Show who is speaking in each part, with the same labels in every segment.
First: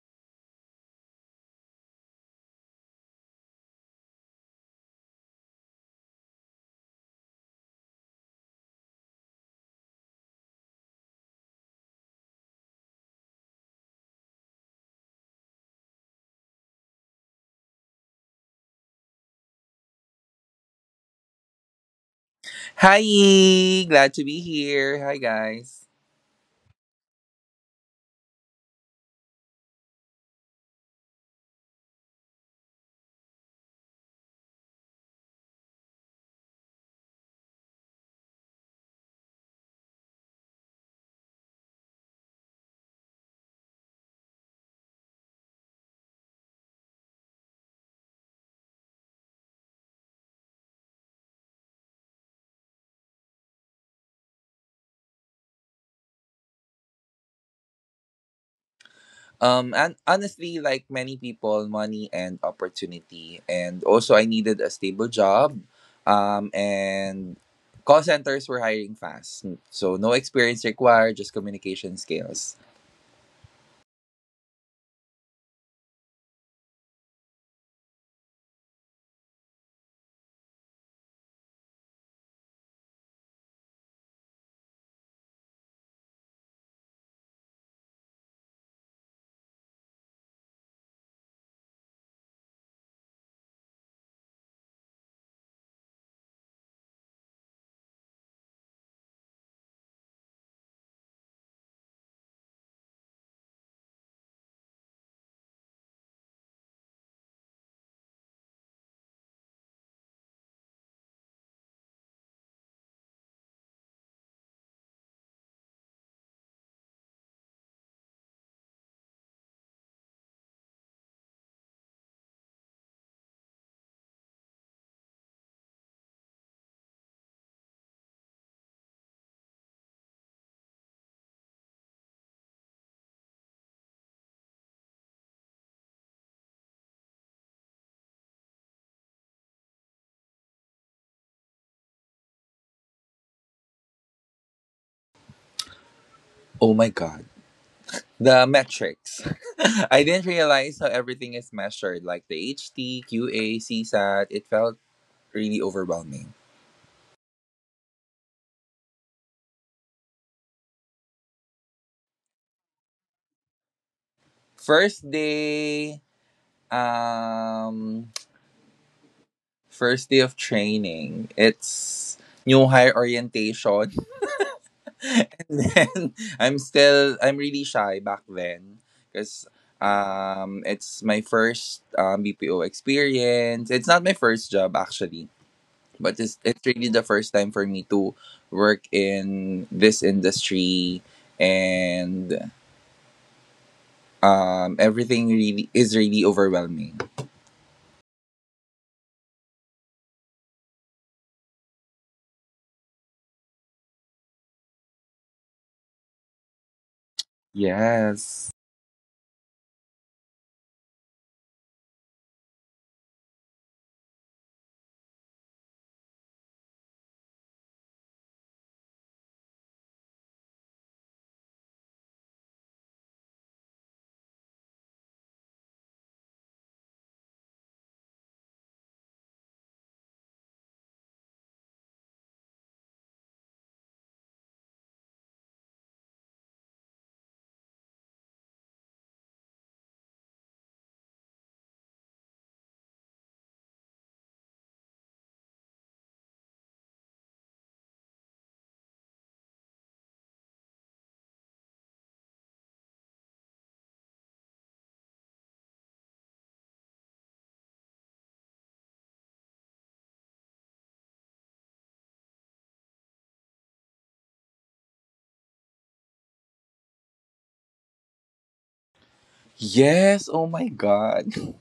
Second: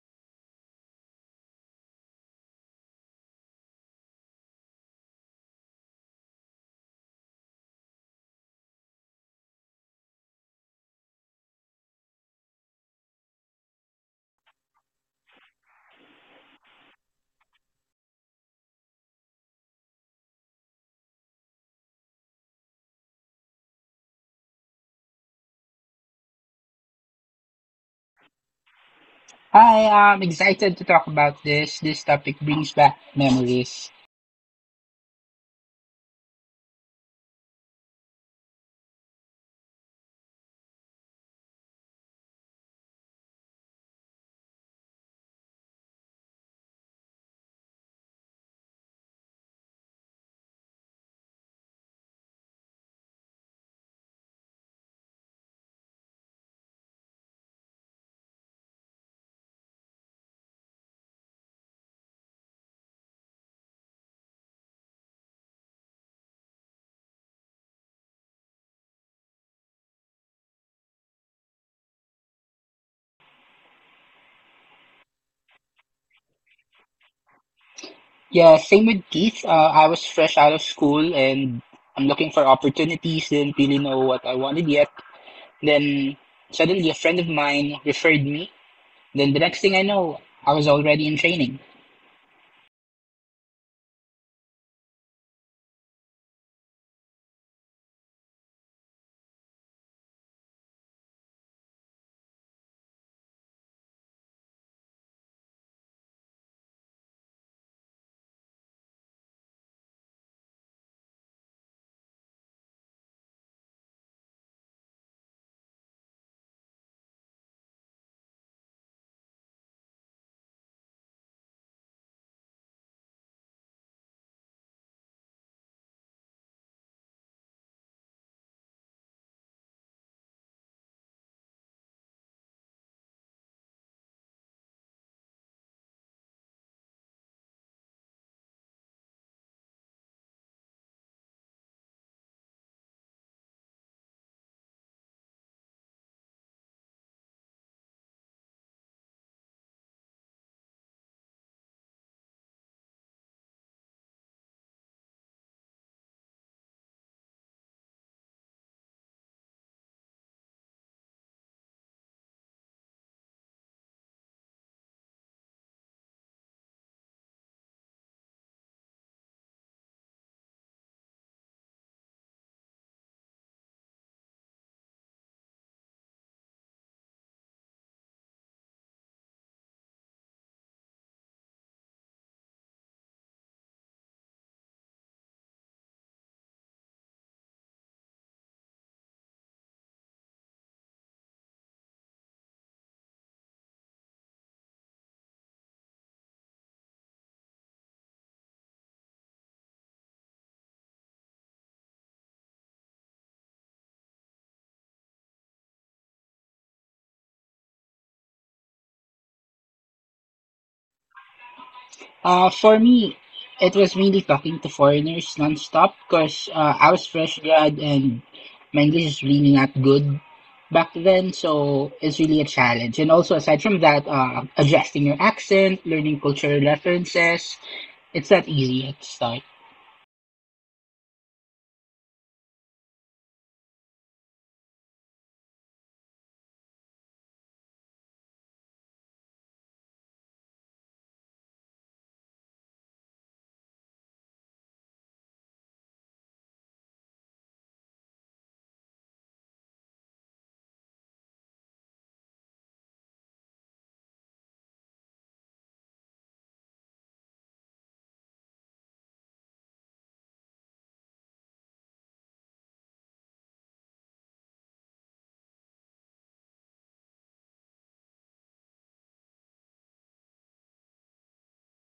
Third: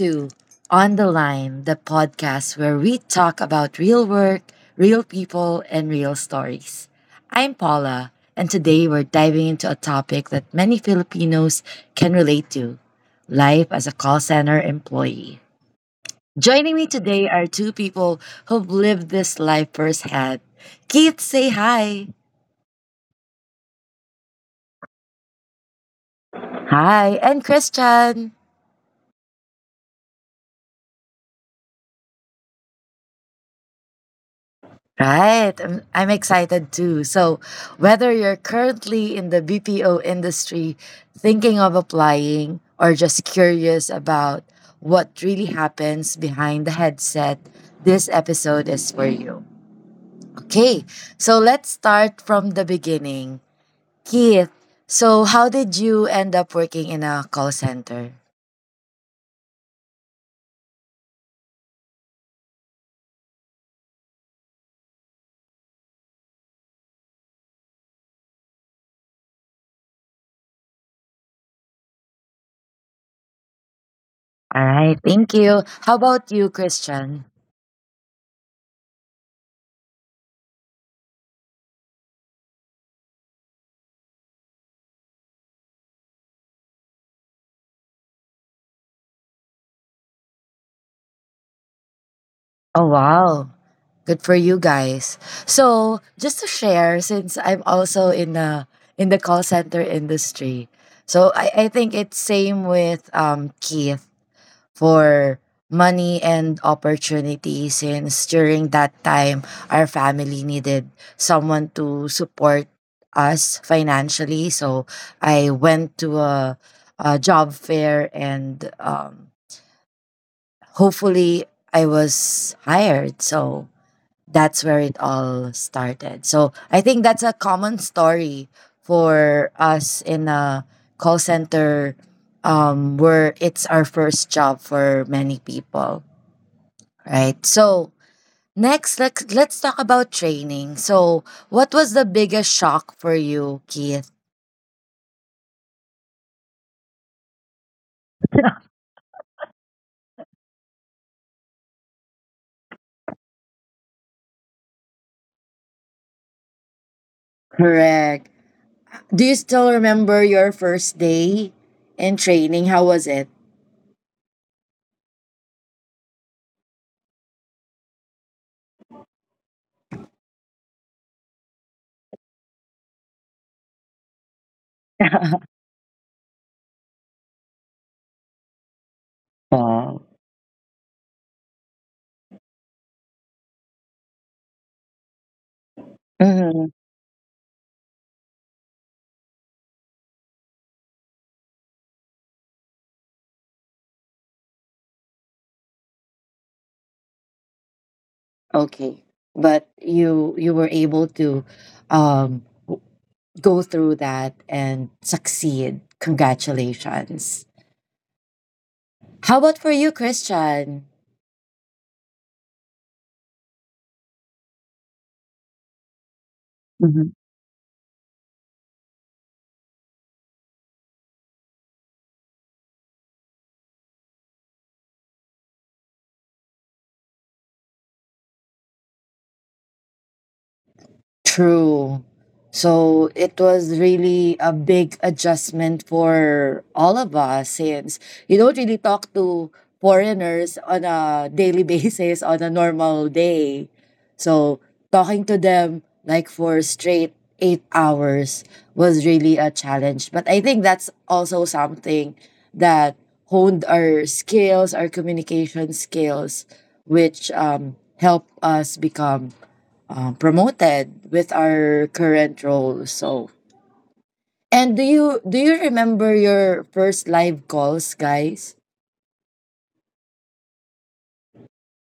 Speaker 1: to On the Line, the podcast where we talk about real work, real people, and real stories. I'm Paula, and today we're diving into a topic that many Filipinos can relate to life as a call center employee. Joining me today are two people who've lived this life firsthand. Keith, say hi.
Speaker 2: Hi, glad to be here. Hi guys.
Speaker 1: Hi, and Christian.
Speaker 3: Hi, I'm excited to talk about this. This topic brings back memories.
Speaker 1: Right. I'm excited too. So, whether you're currently in the BPO industry thinking of applying or just curious about what really happens behind the headset, this episode is for you. Okay. So, let's start from the beginning. Keith, so how did you end up working in a call center?
Speaker 2: And Honestly, like many people, money and opportunity, and also I needed a stable job. And Call centers were hiring fast. So no experience required, just communication skills.
Speaker 1: All right. Thank you. How about you, Christian?
Speaker 3: Yeah, same with Keith. I was fresh out of school and I'm looking for opportunities, didn't really know what I wanted yet. Then suddenly a friend of mine referred me. Then the next thing I know, I was already in training.
Speaker 1: Oh, wow. Good for you guys. So, just to share, since I'm also in the call center industry, so I think it's same with Keith for money and opportunity. Since during that time, our family needed someone to support us financially, so I went to a job fair and hopefully I was hired. So that's where it all started. So I think that's a common story for us in a call center where it's our first job for many people, right? So next, let's talk about training. So what was the biggest shock for you, Keith?
Speaker 2: Oh my god. The metrics. I didn't realize how everything is measured, like the HT, CSAT. It felt really overwhelming.
Speaker 1: Correct. Do you still remember your first day in training? How was it?
Speaker 2: First day, um first day of training. It's new hire orientation. And then I'm really shy back then, because
Speaker 1: Wow.
Speaker 2: it's my first BPO experience. It's not my first job actually, but it's really the first time for me to work in this industry, and everything really is really overwhelming.
Speaker 1: Okay. But you were able to um go through that and succeed. Congratulations.
Speaker 2: Yes.
Speaker 1: How about for you, Christian?
Speaker 3: For me, it was really talking to foreigners nonstop because I was fresh grad and my English is really not good back then, so it's really a challenge. And also, aside from that, adjusting your accent, learning cultural references, it's not easy at the start.
Speaker 1: True. So it was really a big adjustment for all of us since you don't really talk to foreigners on a daily basis on a normal day. So talking to them like for straight 8 hours was really a challenge. But I think that's also something that honed our skills, our communication skills, which helped us become promoted with our current role. So, and do you remember your first live calls, guys?
Speaker 2: Yes, oh my god.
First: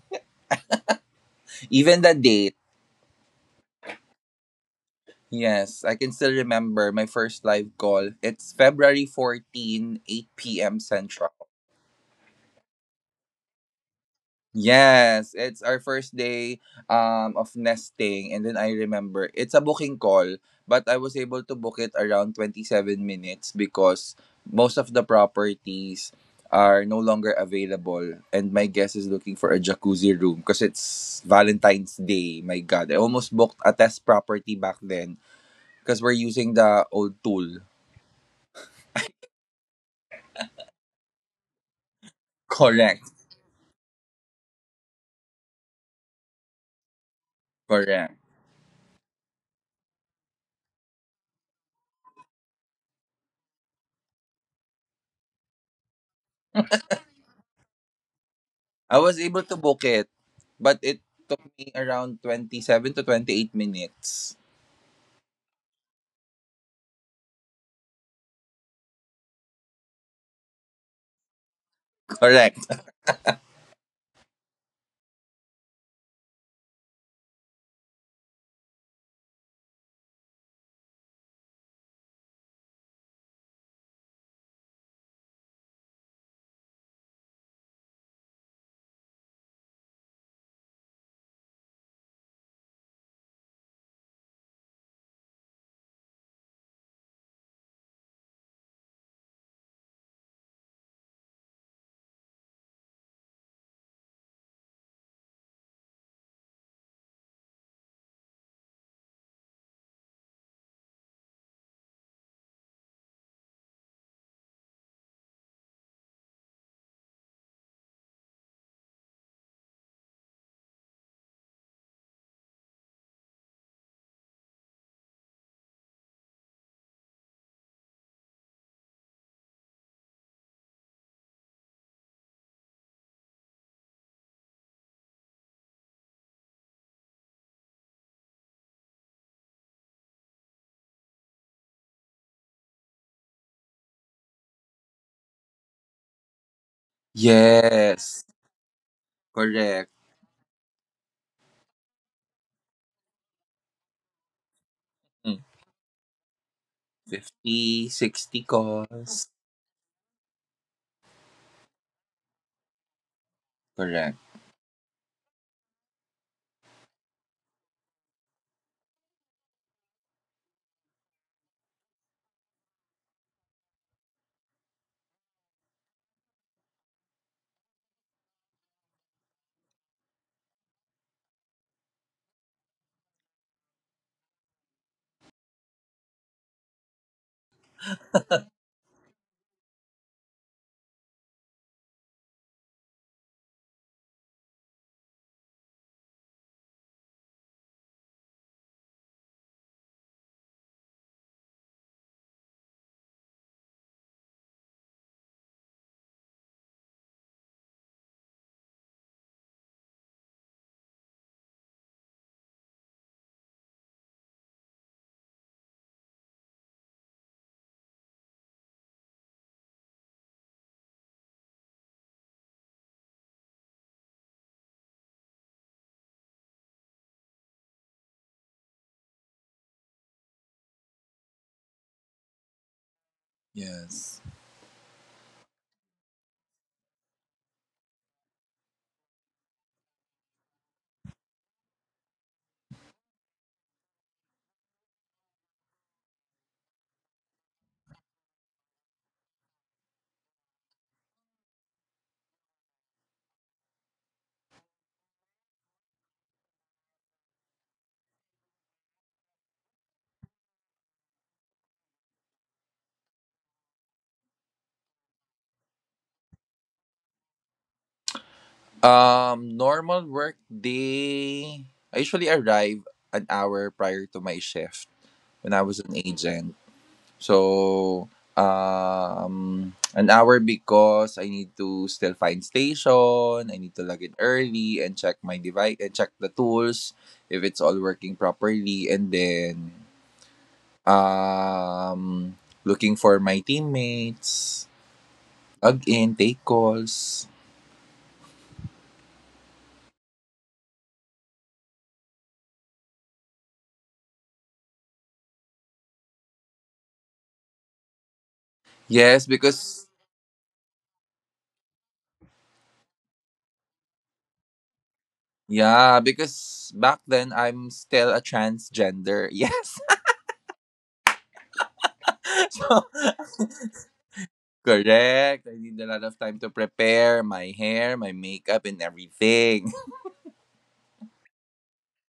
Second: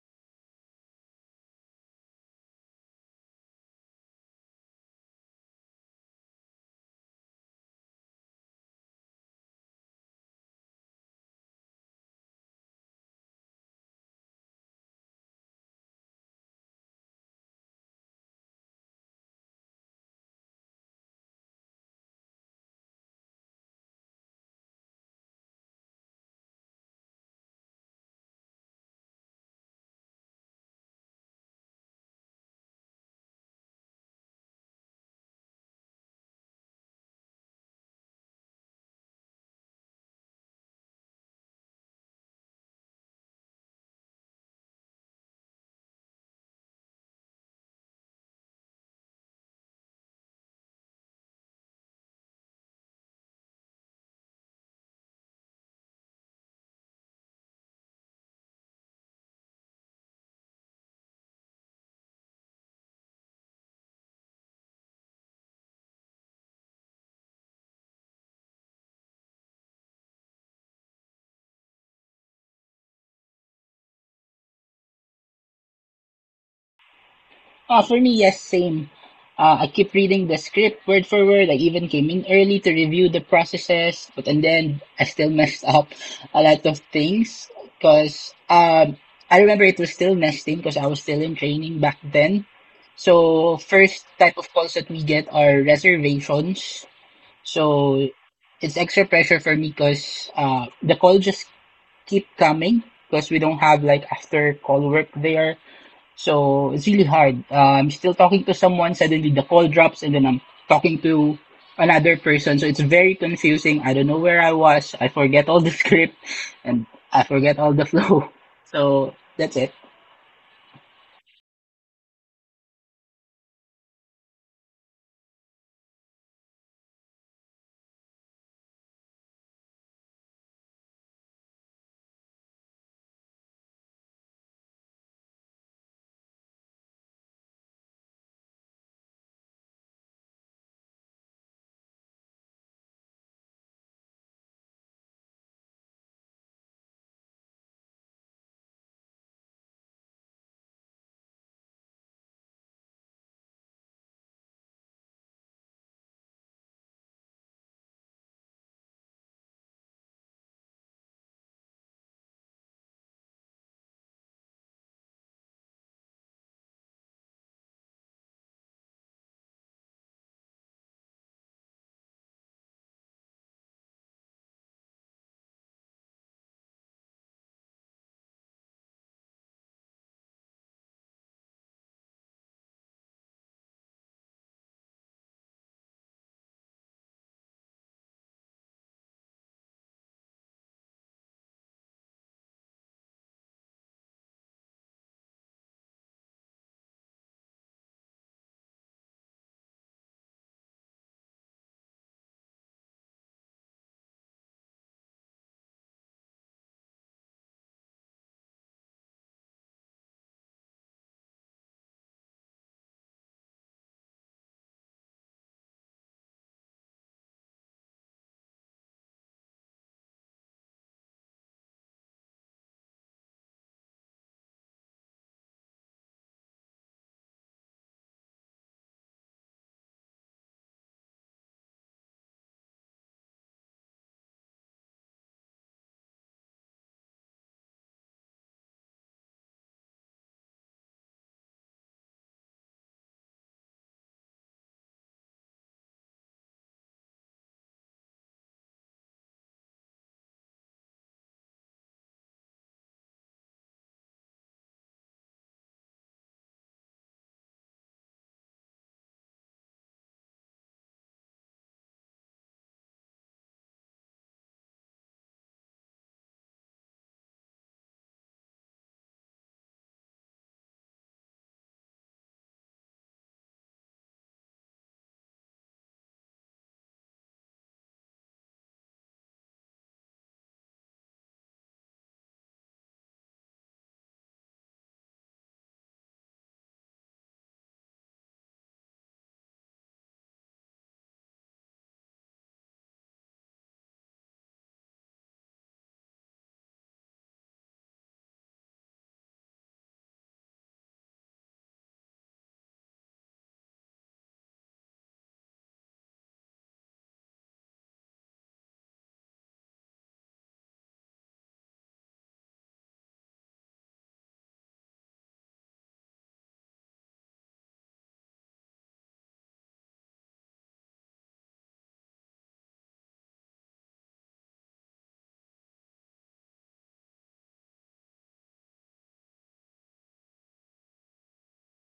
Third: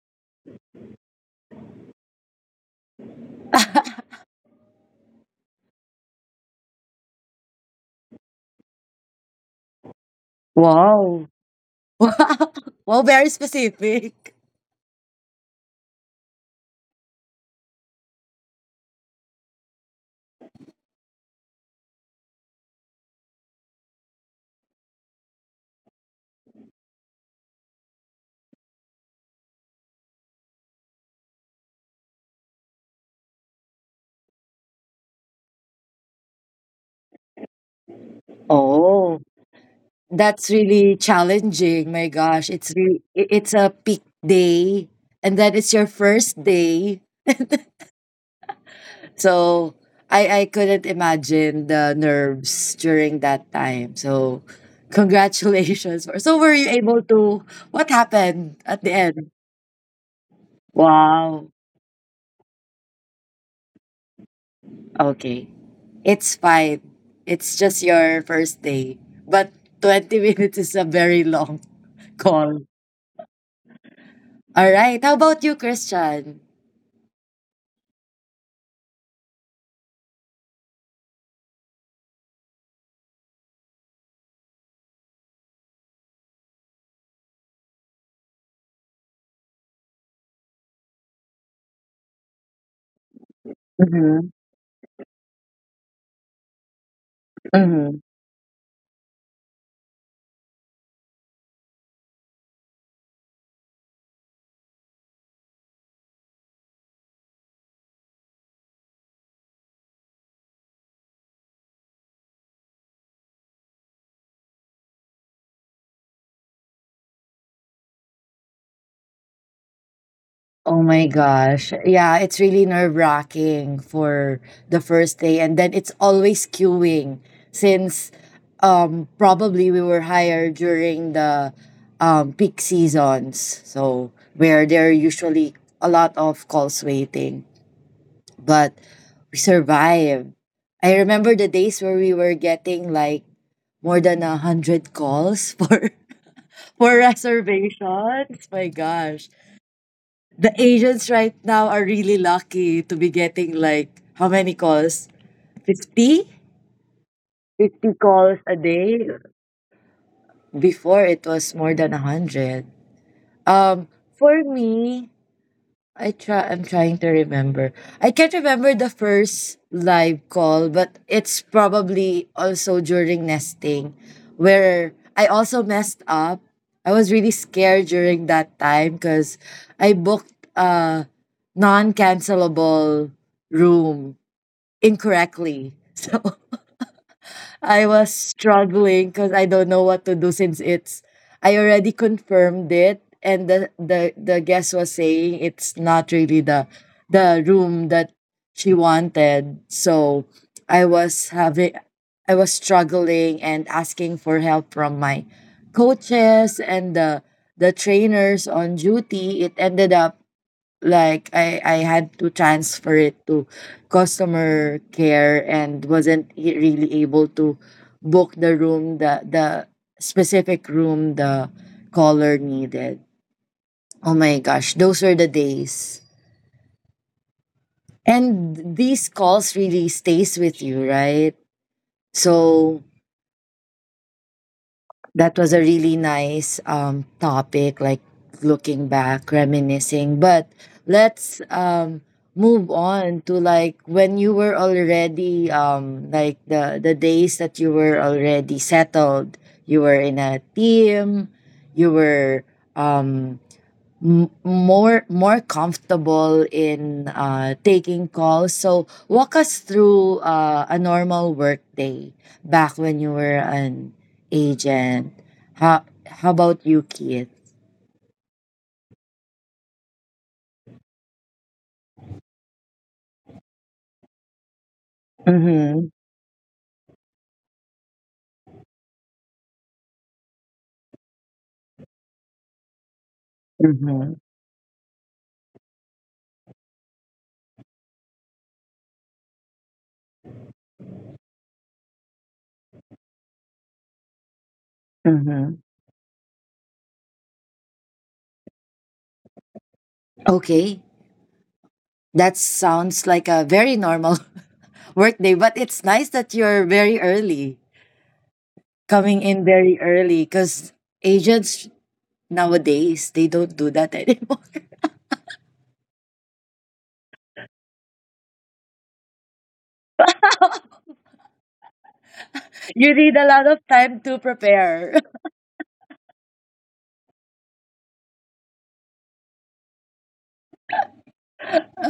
Speaker 2: Even the date. Yes, I can still remember my first live call. It's February 14, 8 p.m. Central.
Speaker 1: Wow. Wow, wow, very specific.
Speaker 2: Yes, it's our first day of nesting, and then I remember it's a booking call, but I was able to book it around 27 minutes because most of the properties are no longer available, and my guest is looking for a jacuzzi room because it's Valentine's Day. My god, I almost booked a test property back then because we're using the old tool.
Speaker 1: Oh. That's really challenging. My gosh, it's
Speaker 2: Correct.
Speaker 1: really it's a peak day, and then it's your first day.
Speaker 2: Correct.
Speaker 1: So I couldn't imagine the nerves during that time. So congratulations. So were you able to what happened
Speaker 2: I
Speaker 1: at the
Speaker 2: was able
Speaker 1: end?
Speaker 2: to book it, but it took me
Speaker 1: Wow.
Speaker 2: around 27 to 28 minutes.
Speaker 1: Okay. It's fine. It's just your first day. But 20 minutes is a very long
Speaker 2: Correct.
Speaker 1: call. All right. How about you, Christian?
Speaker 3: For me, yes, same. I keep reading the script word for word. I even came in early to review the processes, but and then I still messed up a lot of things because I remember it was still nesting because I was still in training back then. So first type of calls that we get are reservations.
Speaker 1: Mm-hmm.
Speaker 3: So it's extra pressure for me because the call just keep coming because we don't have like after call work there so it's really hard. I'm still talking to someone, suddenly the call drops, and then I'm talking to another person. So it's very confusing. I don't know where I was. I forget all the script and I forget all the flow. So that's it.
Speaker 1: Oh my gosh. Yeah, it's really nerve wracking for the first day. And then it's always queuing since probably we were hired during the peak seasons. So, where there are usually a lot of calls waiting. But we survived. I remember the days where we were getting like more than 100 calls for for
Speaker 2: Yes.
Speaker 1: reservations. My gosh.
Speaker 2: Correct.
Speaker 1: The Asians right now are really lucky to be getting like how many calls?
Speaker 2: Mm.
Speaker 1: 50?
Speaker 2: Fifty
Speaker 1: 50
Speaker 2: sixty 60
Speaker 1: calls a
Speaker 2: calls.
Speaker 1: day. Before it was more than 100. Um
Speaker 2: Correct.
Speaker 1: for me, I'm trying to remember. I can't remember the first live call, but it's probably also during nesting where I also messed up. I was really scared during that time cuz I booked a non-cancelable room incorrectly. So I was struggling because I don't know what to do since it's I already confirmed it and the guest was saying it's not really the room that she wanted. So I was having I was struggling and asking for help from my coaches and the trainers on duty. It ended up like I had to transfer it to customer care and wasn't really able to book the room the specific room the caller needed. Oh my gosh, those were the days. And these calls really stays with you, right? So
Speaker 2: Yes.
Speaker 1: that was a really nice topic, like looking back, reminiscing. But let's move on to like when you were already like the days that you were already settled. You were in a team. You were more more comfortable in taking calls. So walk us through a normal work day back when you were an agent. How about you, Keith?
Speaker 2: Normal work day, I usually arrive an hour prior to my shift when I was an
Speaker 1: Mm-hmm.
Speaker 2: agent. So, an hour because I need to still find station, I need to log in
Speaker 1: Mm-hmm.
Speaker 2: early and check my device and check the tools if it's all working properly, and then um looking for my teammates,
Speaker 1: Mm-hmm.
Speaker 2: log in, take calls.
Speaker 1: Okay, that sounds like a very normal work day, but it's nice that you're very early
Speaker 2: Yes,
Speaker 1: coming in
Speaker 2: because
Speaker 1: very early because agents nowadays they don't do that anymore.
Speaker 2: yeah, because back then I'm still a transgender. Yes. So
Speaker 1: You need a lot of time to prepare.
Speaker 2: correct. I need a lot of time to prepare my hair, my makeup, and everything.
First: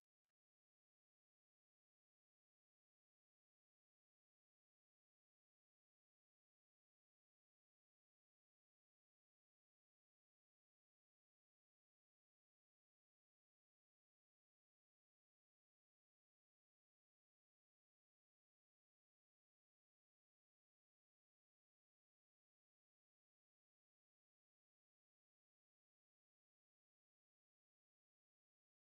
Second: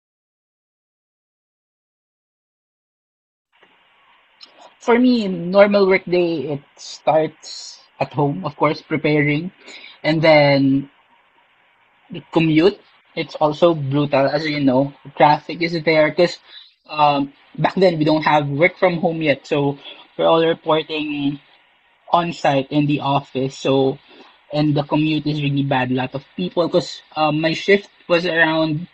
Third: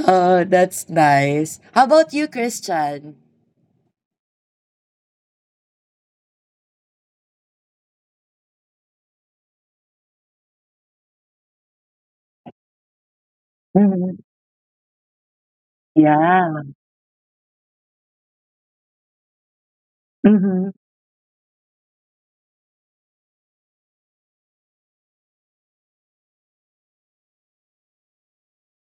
Speaker 1: Oh, that's nice. How about you, Christian?
Speaker 3: For me, normal workday, it starts at home, of course, preparing. And then commute, it's also
Speaker 1: Hmm.
Speaker 3: brutal, as you know. Traffic is there because
Speaker 1: Yeah.
Speaker 3: um, back then we don't have work from home yet. So we're all
Speaker 1: Mm-hmm.
Speaker 3: reporting on site in the office. So, and the commute is really bad. A lot of people, because my shift was around,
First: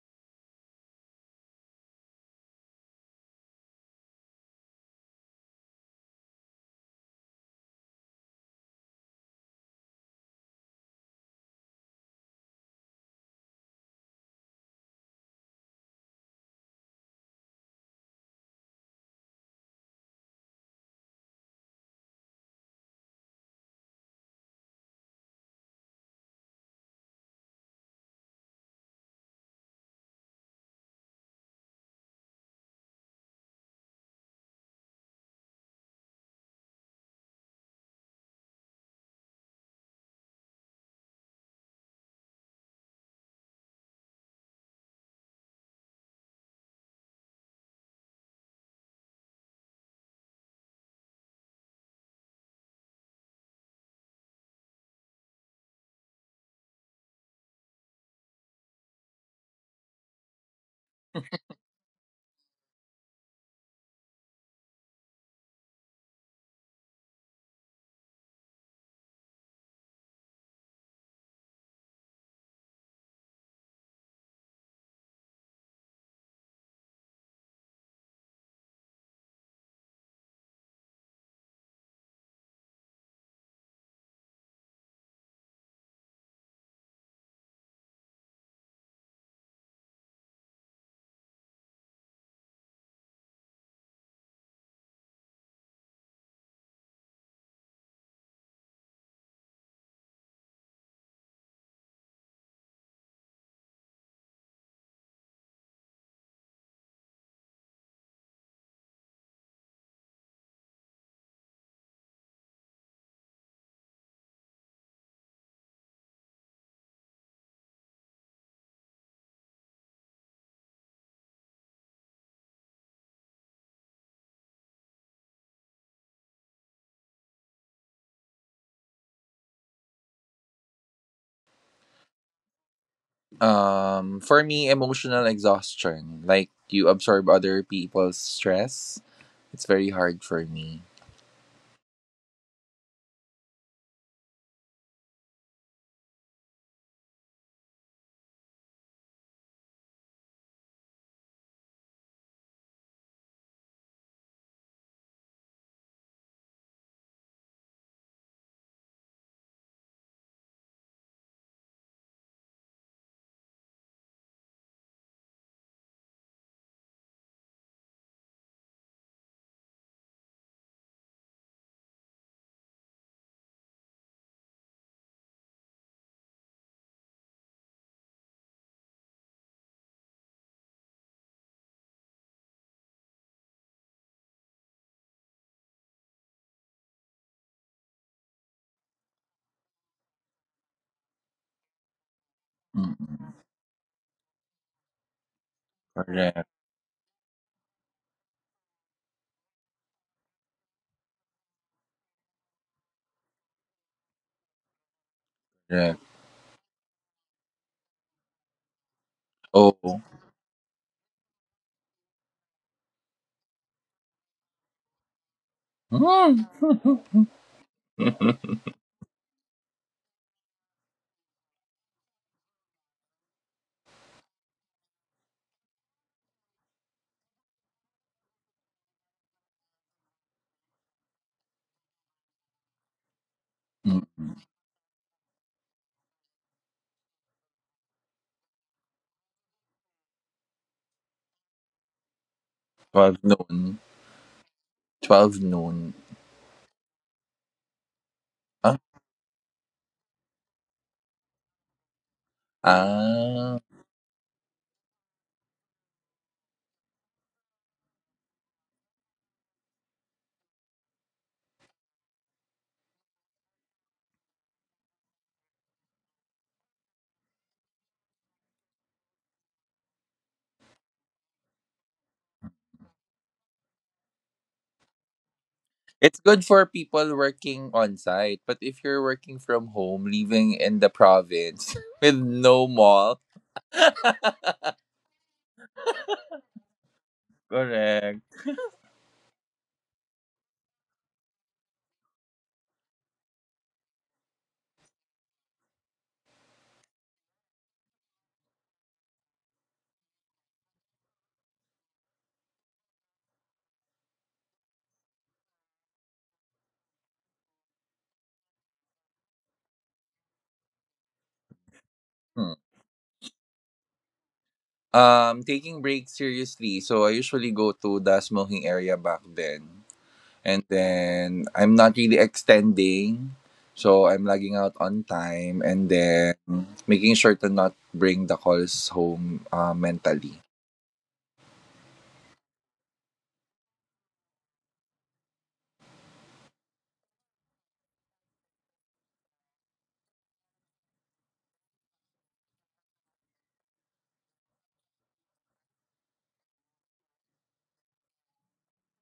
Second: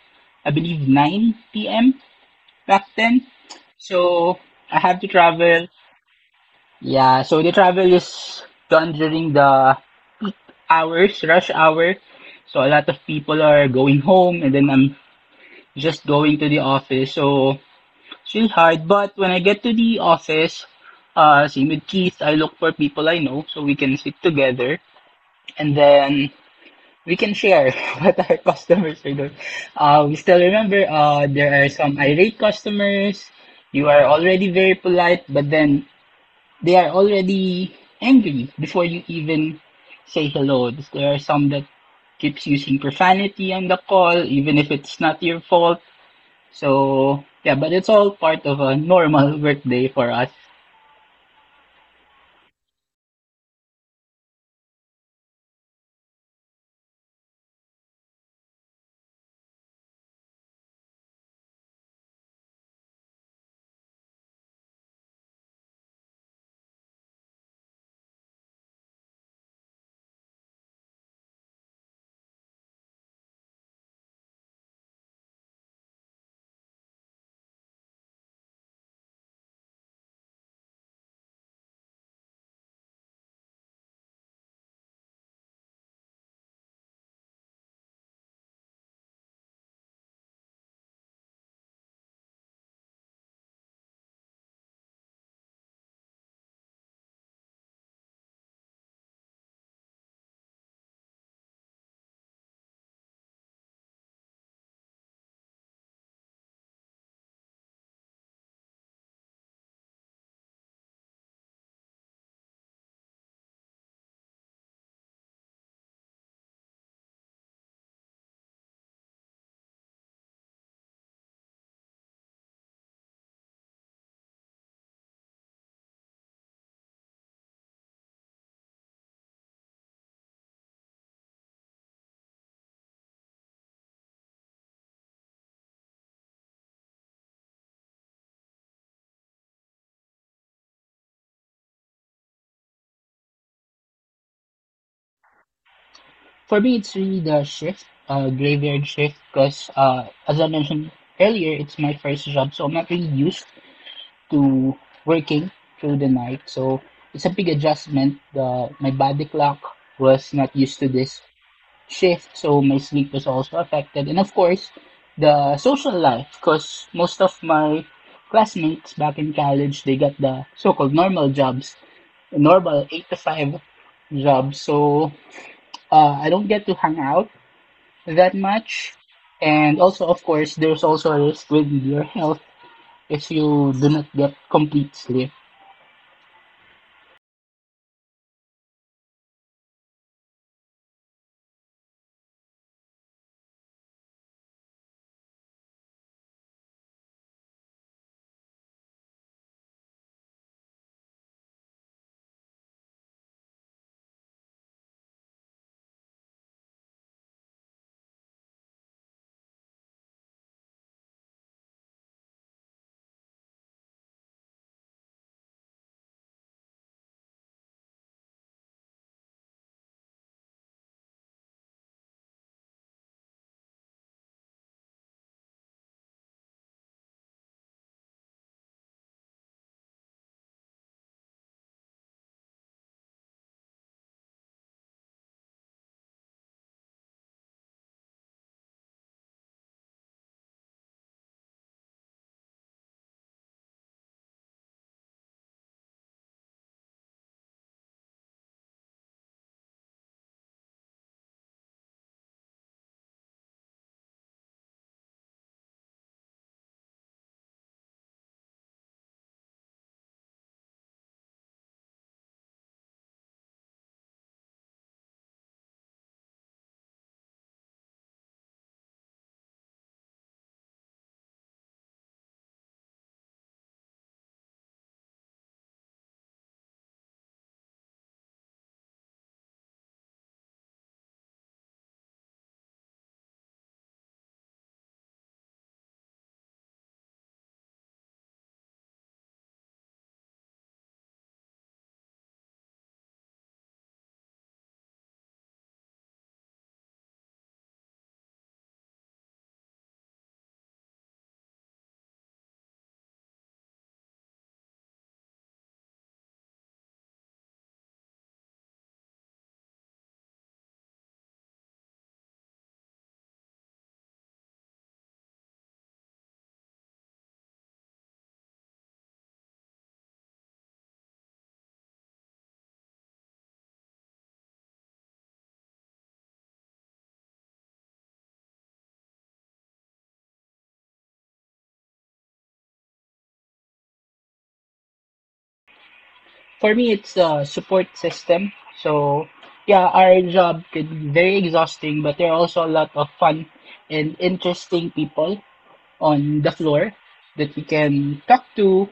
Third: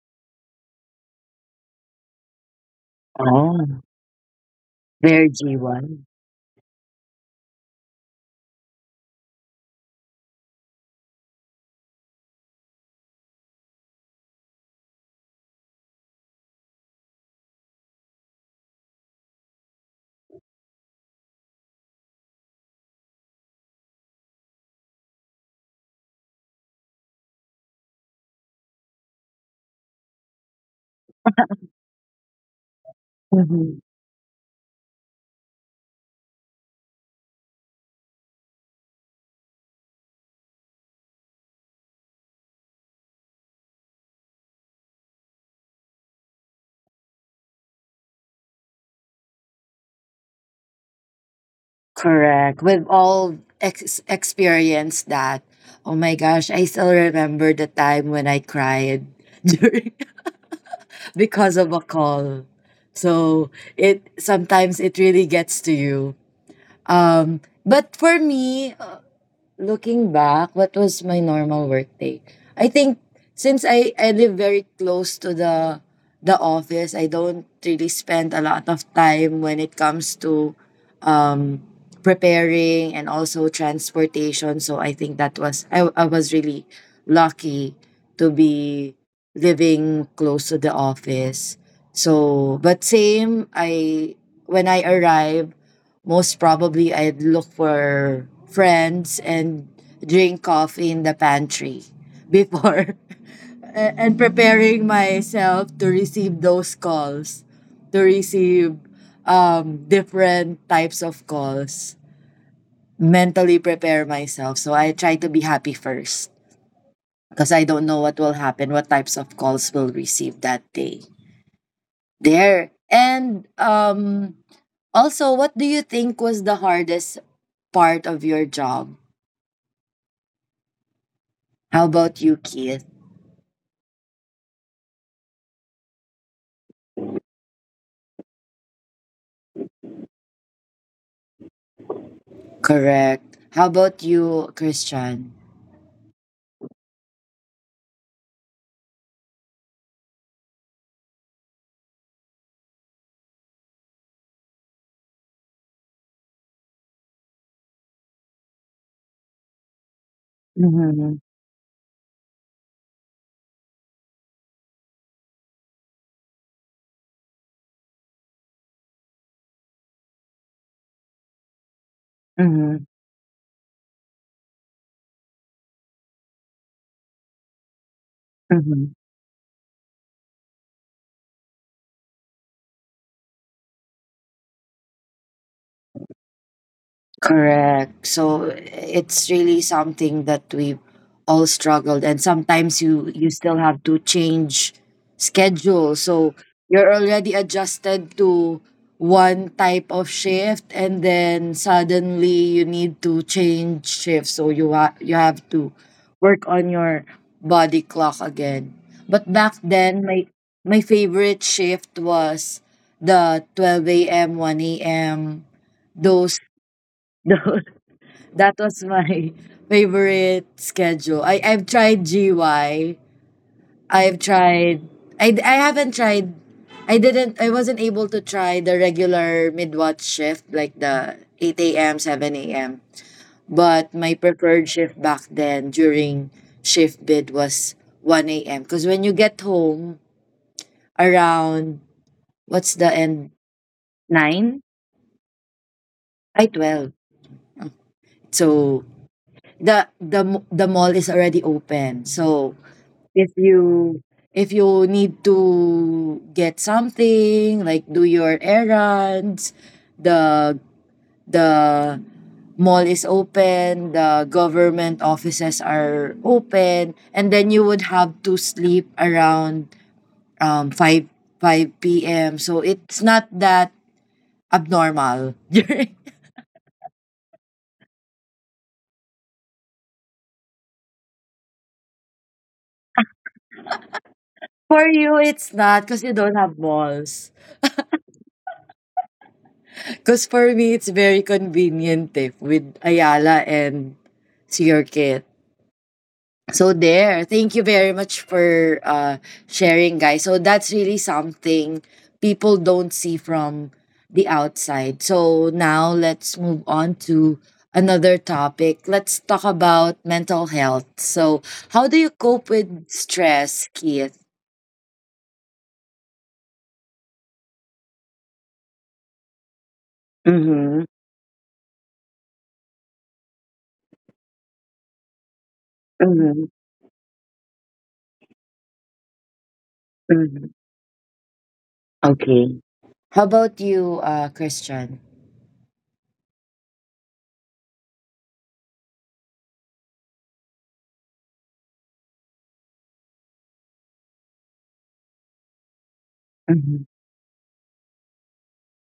Speaker 3: I believe, 9 p.m. back then.
Speaker 1: Oh,
Speaker 3: So I have to
Speaker 1: they're
Speaker 3: travel.
Speaker 1: G1.
Speaker 3: Yeah, so the travel is done during the peak hours, rush hour. So a lot of people are going home, and then I'm just going to the office. So it's really hard. But when I get to the office, same with Keith, I look for people I know so we can sit together and then we can share what our customers are doing. We still remember there are some irate customers.
Speaker 1: Mm-hmm.
Speaker 3: You are already very polite, but then they are already angry before you even say hello. There are some that keeps using profanity on the call, even if it's not your fault. So yeah, but it's all part of a normal workday for us.
Speaker 1: Correct. We've all experienced that. Oh my gosh, I still remember the time when I cried during because of a call. So it sometimes it really gets to you. But for me, looking back, what was my normal work day? I think since I live very close to the office, I don't really spend a lot of time when it comes to um preparing and also transportation. So I think that was I was really lucky to be living close to the office. So but same I when I arrive. Most probably, I'd look for friends and drink coffee in the pantry before and preparing myself to receive those calls, to receive different types of calls, mentally prepare myself. So I try to be happy first because I don't know what will happen, what types of calls will receive that day. There. And also, what do you think was the hardest part of your job. How about you, Keith?
Speaker 2: For me, emotional exhaustion. Like you absorb other people's stress. It's very hard for me.
Speaker 1: Correct. How about you, Christian?
Speaker 3: For me, it's really the shift, graveyard shift, because as I mentioned earlier, it's my first job, so I'm not really used to working through the night. So it's a big adjustment. The my body clock was not used to
Speaker 1: Mm-hmm.
Speaker 3: this shift, so my sleep was also affected, and of course, the social life, because most of my classmates back in college, they got the so-called normal jobs,
Speaker 1: Mm-hmm.
Speaker 3: normal 8 to 5 jobs. So I don't get to hang out that much. And also, of course, there's also a risk with your health if you do not get complete sleep.
Speaker 1: Correct. So it's really something that we all struggled and sometimes you
Speaker 2: Mm-mm.
Speaker 1: still have to change schedule. So
Speaker 2: Correct.
Speaker 1: you're already adjusted to one type of shift and then suddenly you need to change shift. So you you have to
Speaker 2: Correct.
Speaker 1: work on your body clock again. But back
Speaker 2: Oh.
Speaker 1: then my favorite shift was the 12 a.m., 1 a.m. those
Speaker 2: Mm.
Speaker 1: those that was my favorite schedule. I've tried GY. I've tried I haven't tried I wasn't able to try the regular midwatch shift like the 8 a.m. 7 a.m. But my
Speaker 2: Mm-mm.
Speaker 1: preferred shift back then during shift bid was 1 a.m. Because when you get home around what's the
Speaker 2: 12
Speaker 1: end
Speaker 2: noon.
Speaker 1: 9
Speaker 2: 12 noon.
Speaker 1: I 12.
Speaker 2: Ah.
Speaker 1: So the mall is already open. So if
Speaker 2: Ah.
Speaker 1: you if you need to get something like do your errands the the mall is open the government offices are open and then you would have to sleep around 5 5 p.m so it's not that abnormal.
Speaker 2: It's good for people working on site, but if you're working from home, living in the province with no mall.
Speaker 1: For you it's not because you don't have malls
Speaker 2: Correct.
Speaker 1: because for me it's very convenient eh, with ayala and see your So there, thank you very much for sharing, guys. So that's really something people don't see from the outside. So now let's move on to another topic. Let's talk about mental health. So how do you cope
Speaker 2: Hmm.
Speaker 1: with stress, Keith?
Speaker 2: Taking breaks seriously. So I usually go to the smoking area back then. And
Speaker 1: Mm-hmm.
Speaker 2: then I'm not really extending. So I'm logging out on time, and then
Speaker 1: Mm-hmm.
Speaker 2: making sure to not bring the calls home mentally.
Speaker 1: Mm-hmm. Okay. How about you, Christian?
Speaker 3: For me, it's a support system. So, yeah, our job can be very exhausting, but there are also a lot of fun and interesting people on the
Speaker 1: Mm-hmm.
Speaker 3: floor that we can talk to,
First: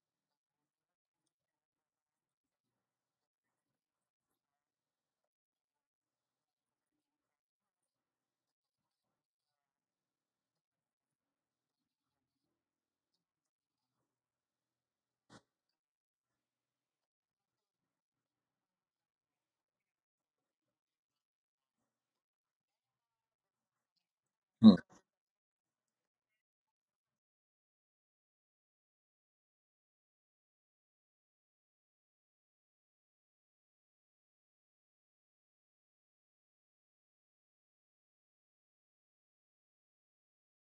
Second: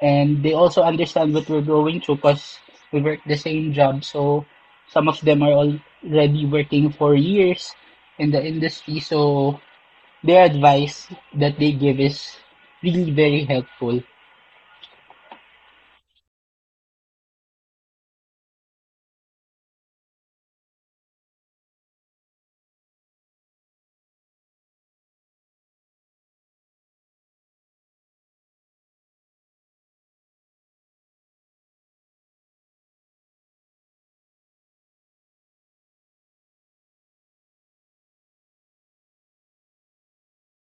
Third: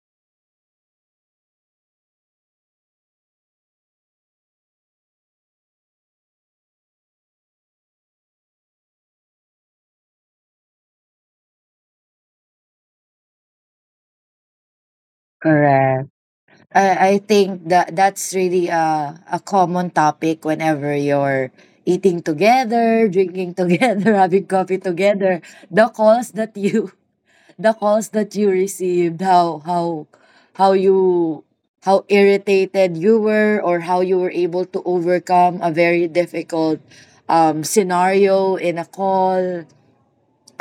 Speaker 3: and they also understand what we're going through because we work the same job. So, some of them are already working for years in the industry. So, their advice that they give is really very helpful.
Speaker 1: I think that that's really a common topic whenever you're eating together, drinking together, having
Speaker 2: Hmm.
Speaker 1: coffee together. The calls that you the calls that you received, how you how irritated you were or how you were able to overcome a very difficult scenario in a call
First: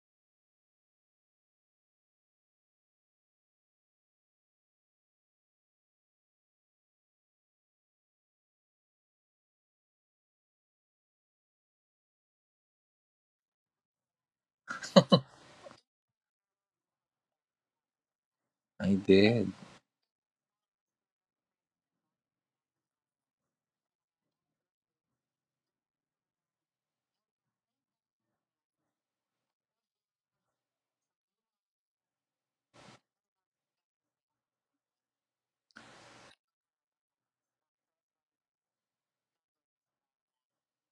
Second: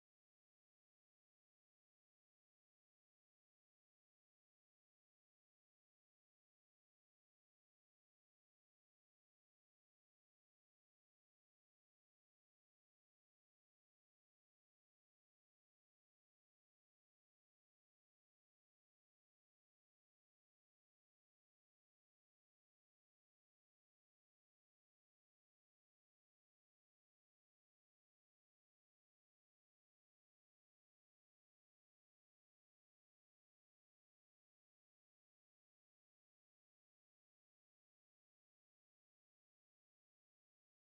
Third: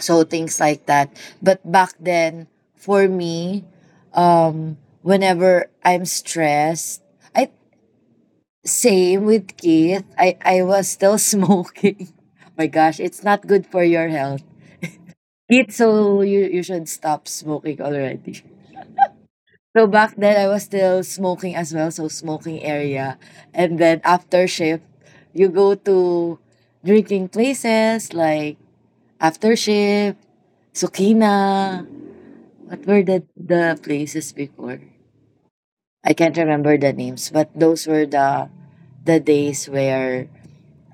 Speaker 1: so things like that but back then for me whenever I'm stressed I same with Keith I was still smoking. Oh my gosh it's not good for your health Keith so you should stop smoking already.
Speaker 2: I did.
Speaker 1: So back then I was still smoking as well so smoking area and then after shift you go to drinking places like after shift sukina. What were the places before? I can't remember the names, but those were the days where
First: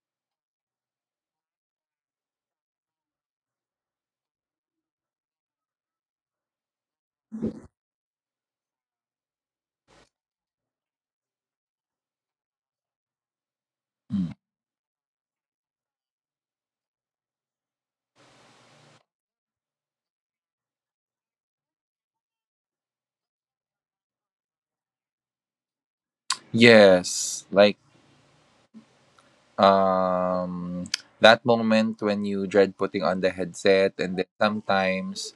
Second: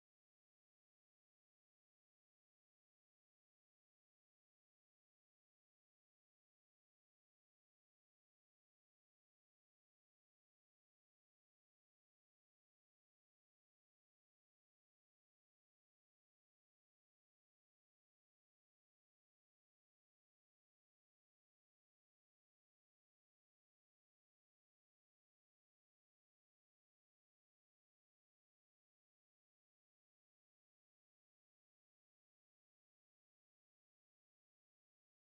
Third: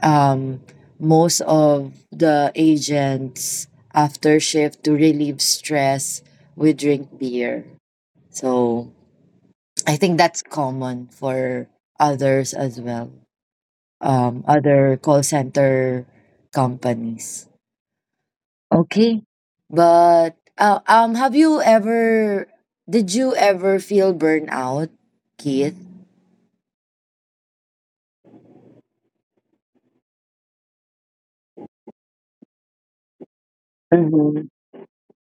Speaker 1: um most of the agents after shift to relieve stress would drink beer. So I think that's common for others as well.
Speaker 2: Hmm.
Speaker 1: Other call center companies. Okay. But have you ever did you ever feel burnout, Keith?
Speaker 2: Yes. Like um that moment when you dread putting on the headset, and then
Speaker 1: Mm-hmm.
Speaker 2: sometimes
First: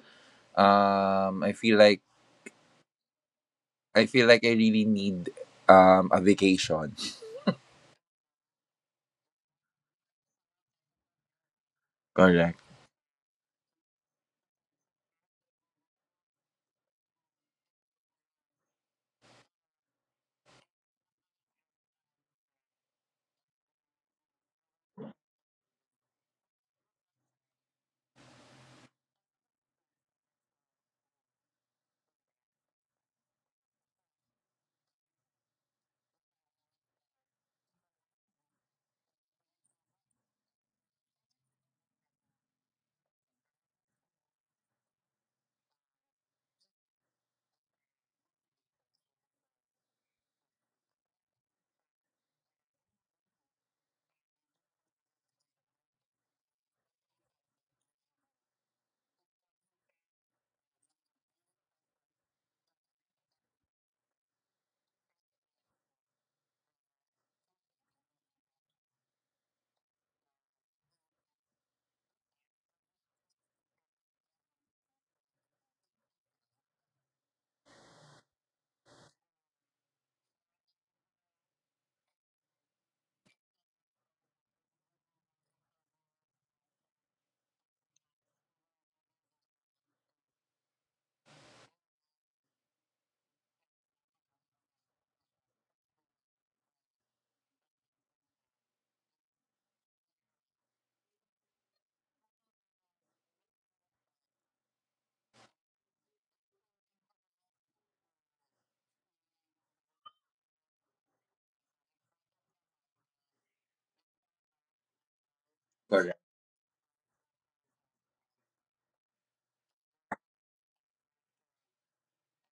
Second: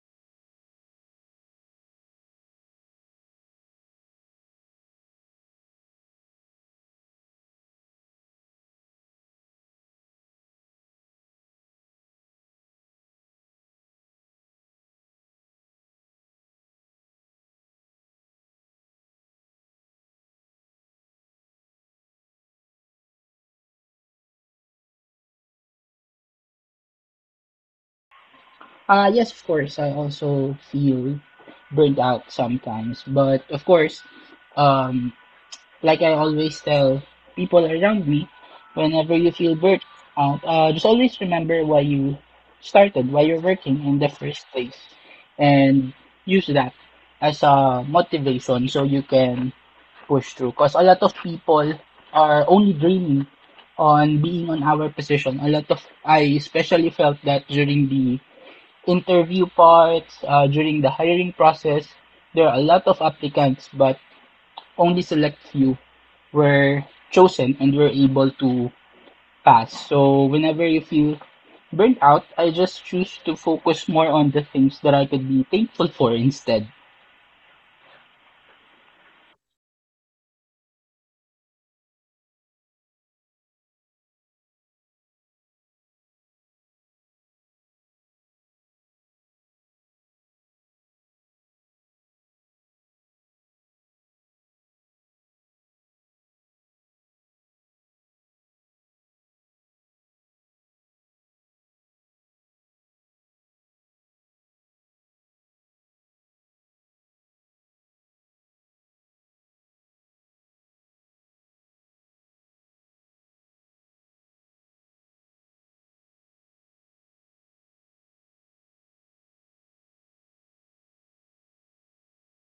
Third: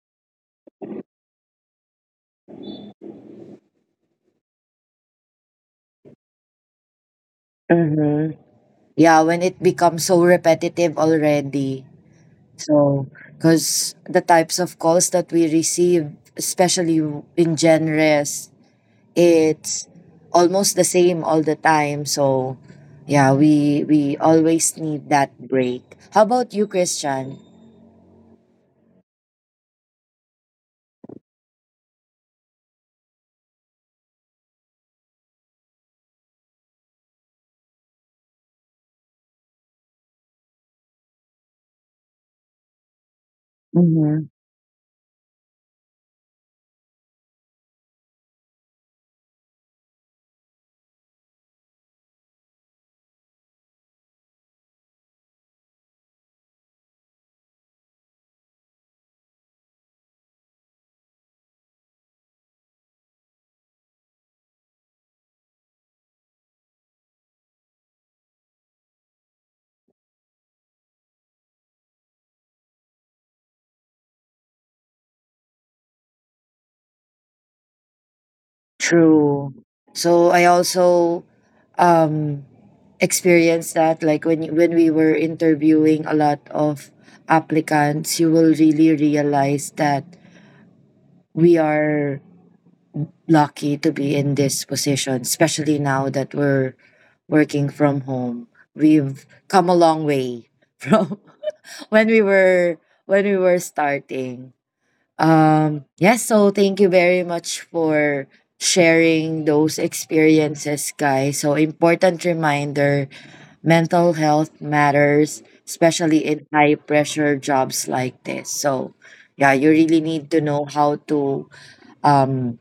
Speaker 2: um I feel like I feel like I really need a vacation.
Speaker 1: Mm-hmm. Yeah, when it becomes so repetitive already.
Speaker 2: Correct.
Speaker 1: So, because the types of calls that we receive, especially in genres, it's almost the same all the time. So, yeah, we always need that break. How about you, Christian?
Speaker 3: Yes, of course, I also feel burnt out sometimes. But of course, um, like I always tell people around me, whenever you feel burnt out, just always remember why you started, why you're working in the first place, and use that as a motivation so you can push through because a lot of people are only dreaming on being on our position. A lot of I especially felt that during the interview parts, during the hiring process, there are a lot of applicants, but only select few were chosen and were able to pass. So whenever you feel burnt out, I just choose to focus more on the things that I could be thankful for instead.
Speaker 1: True. So I also um experienced that like when when we were interviewing a lot of applicants, you will really realize that we are lucky to be in this position, especially now that we're working from home. We've come a long way from when we were starting. Yeah, so thank you very much for sharing those experiences, guys. So, important reminder mental health matters,
Speaker 2: Correct.
Speaker 1: especially in high pressure jobs like this. So, yeah, you really need to know how to um,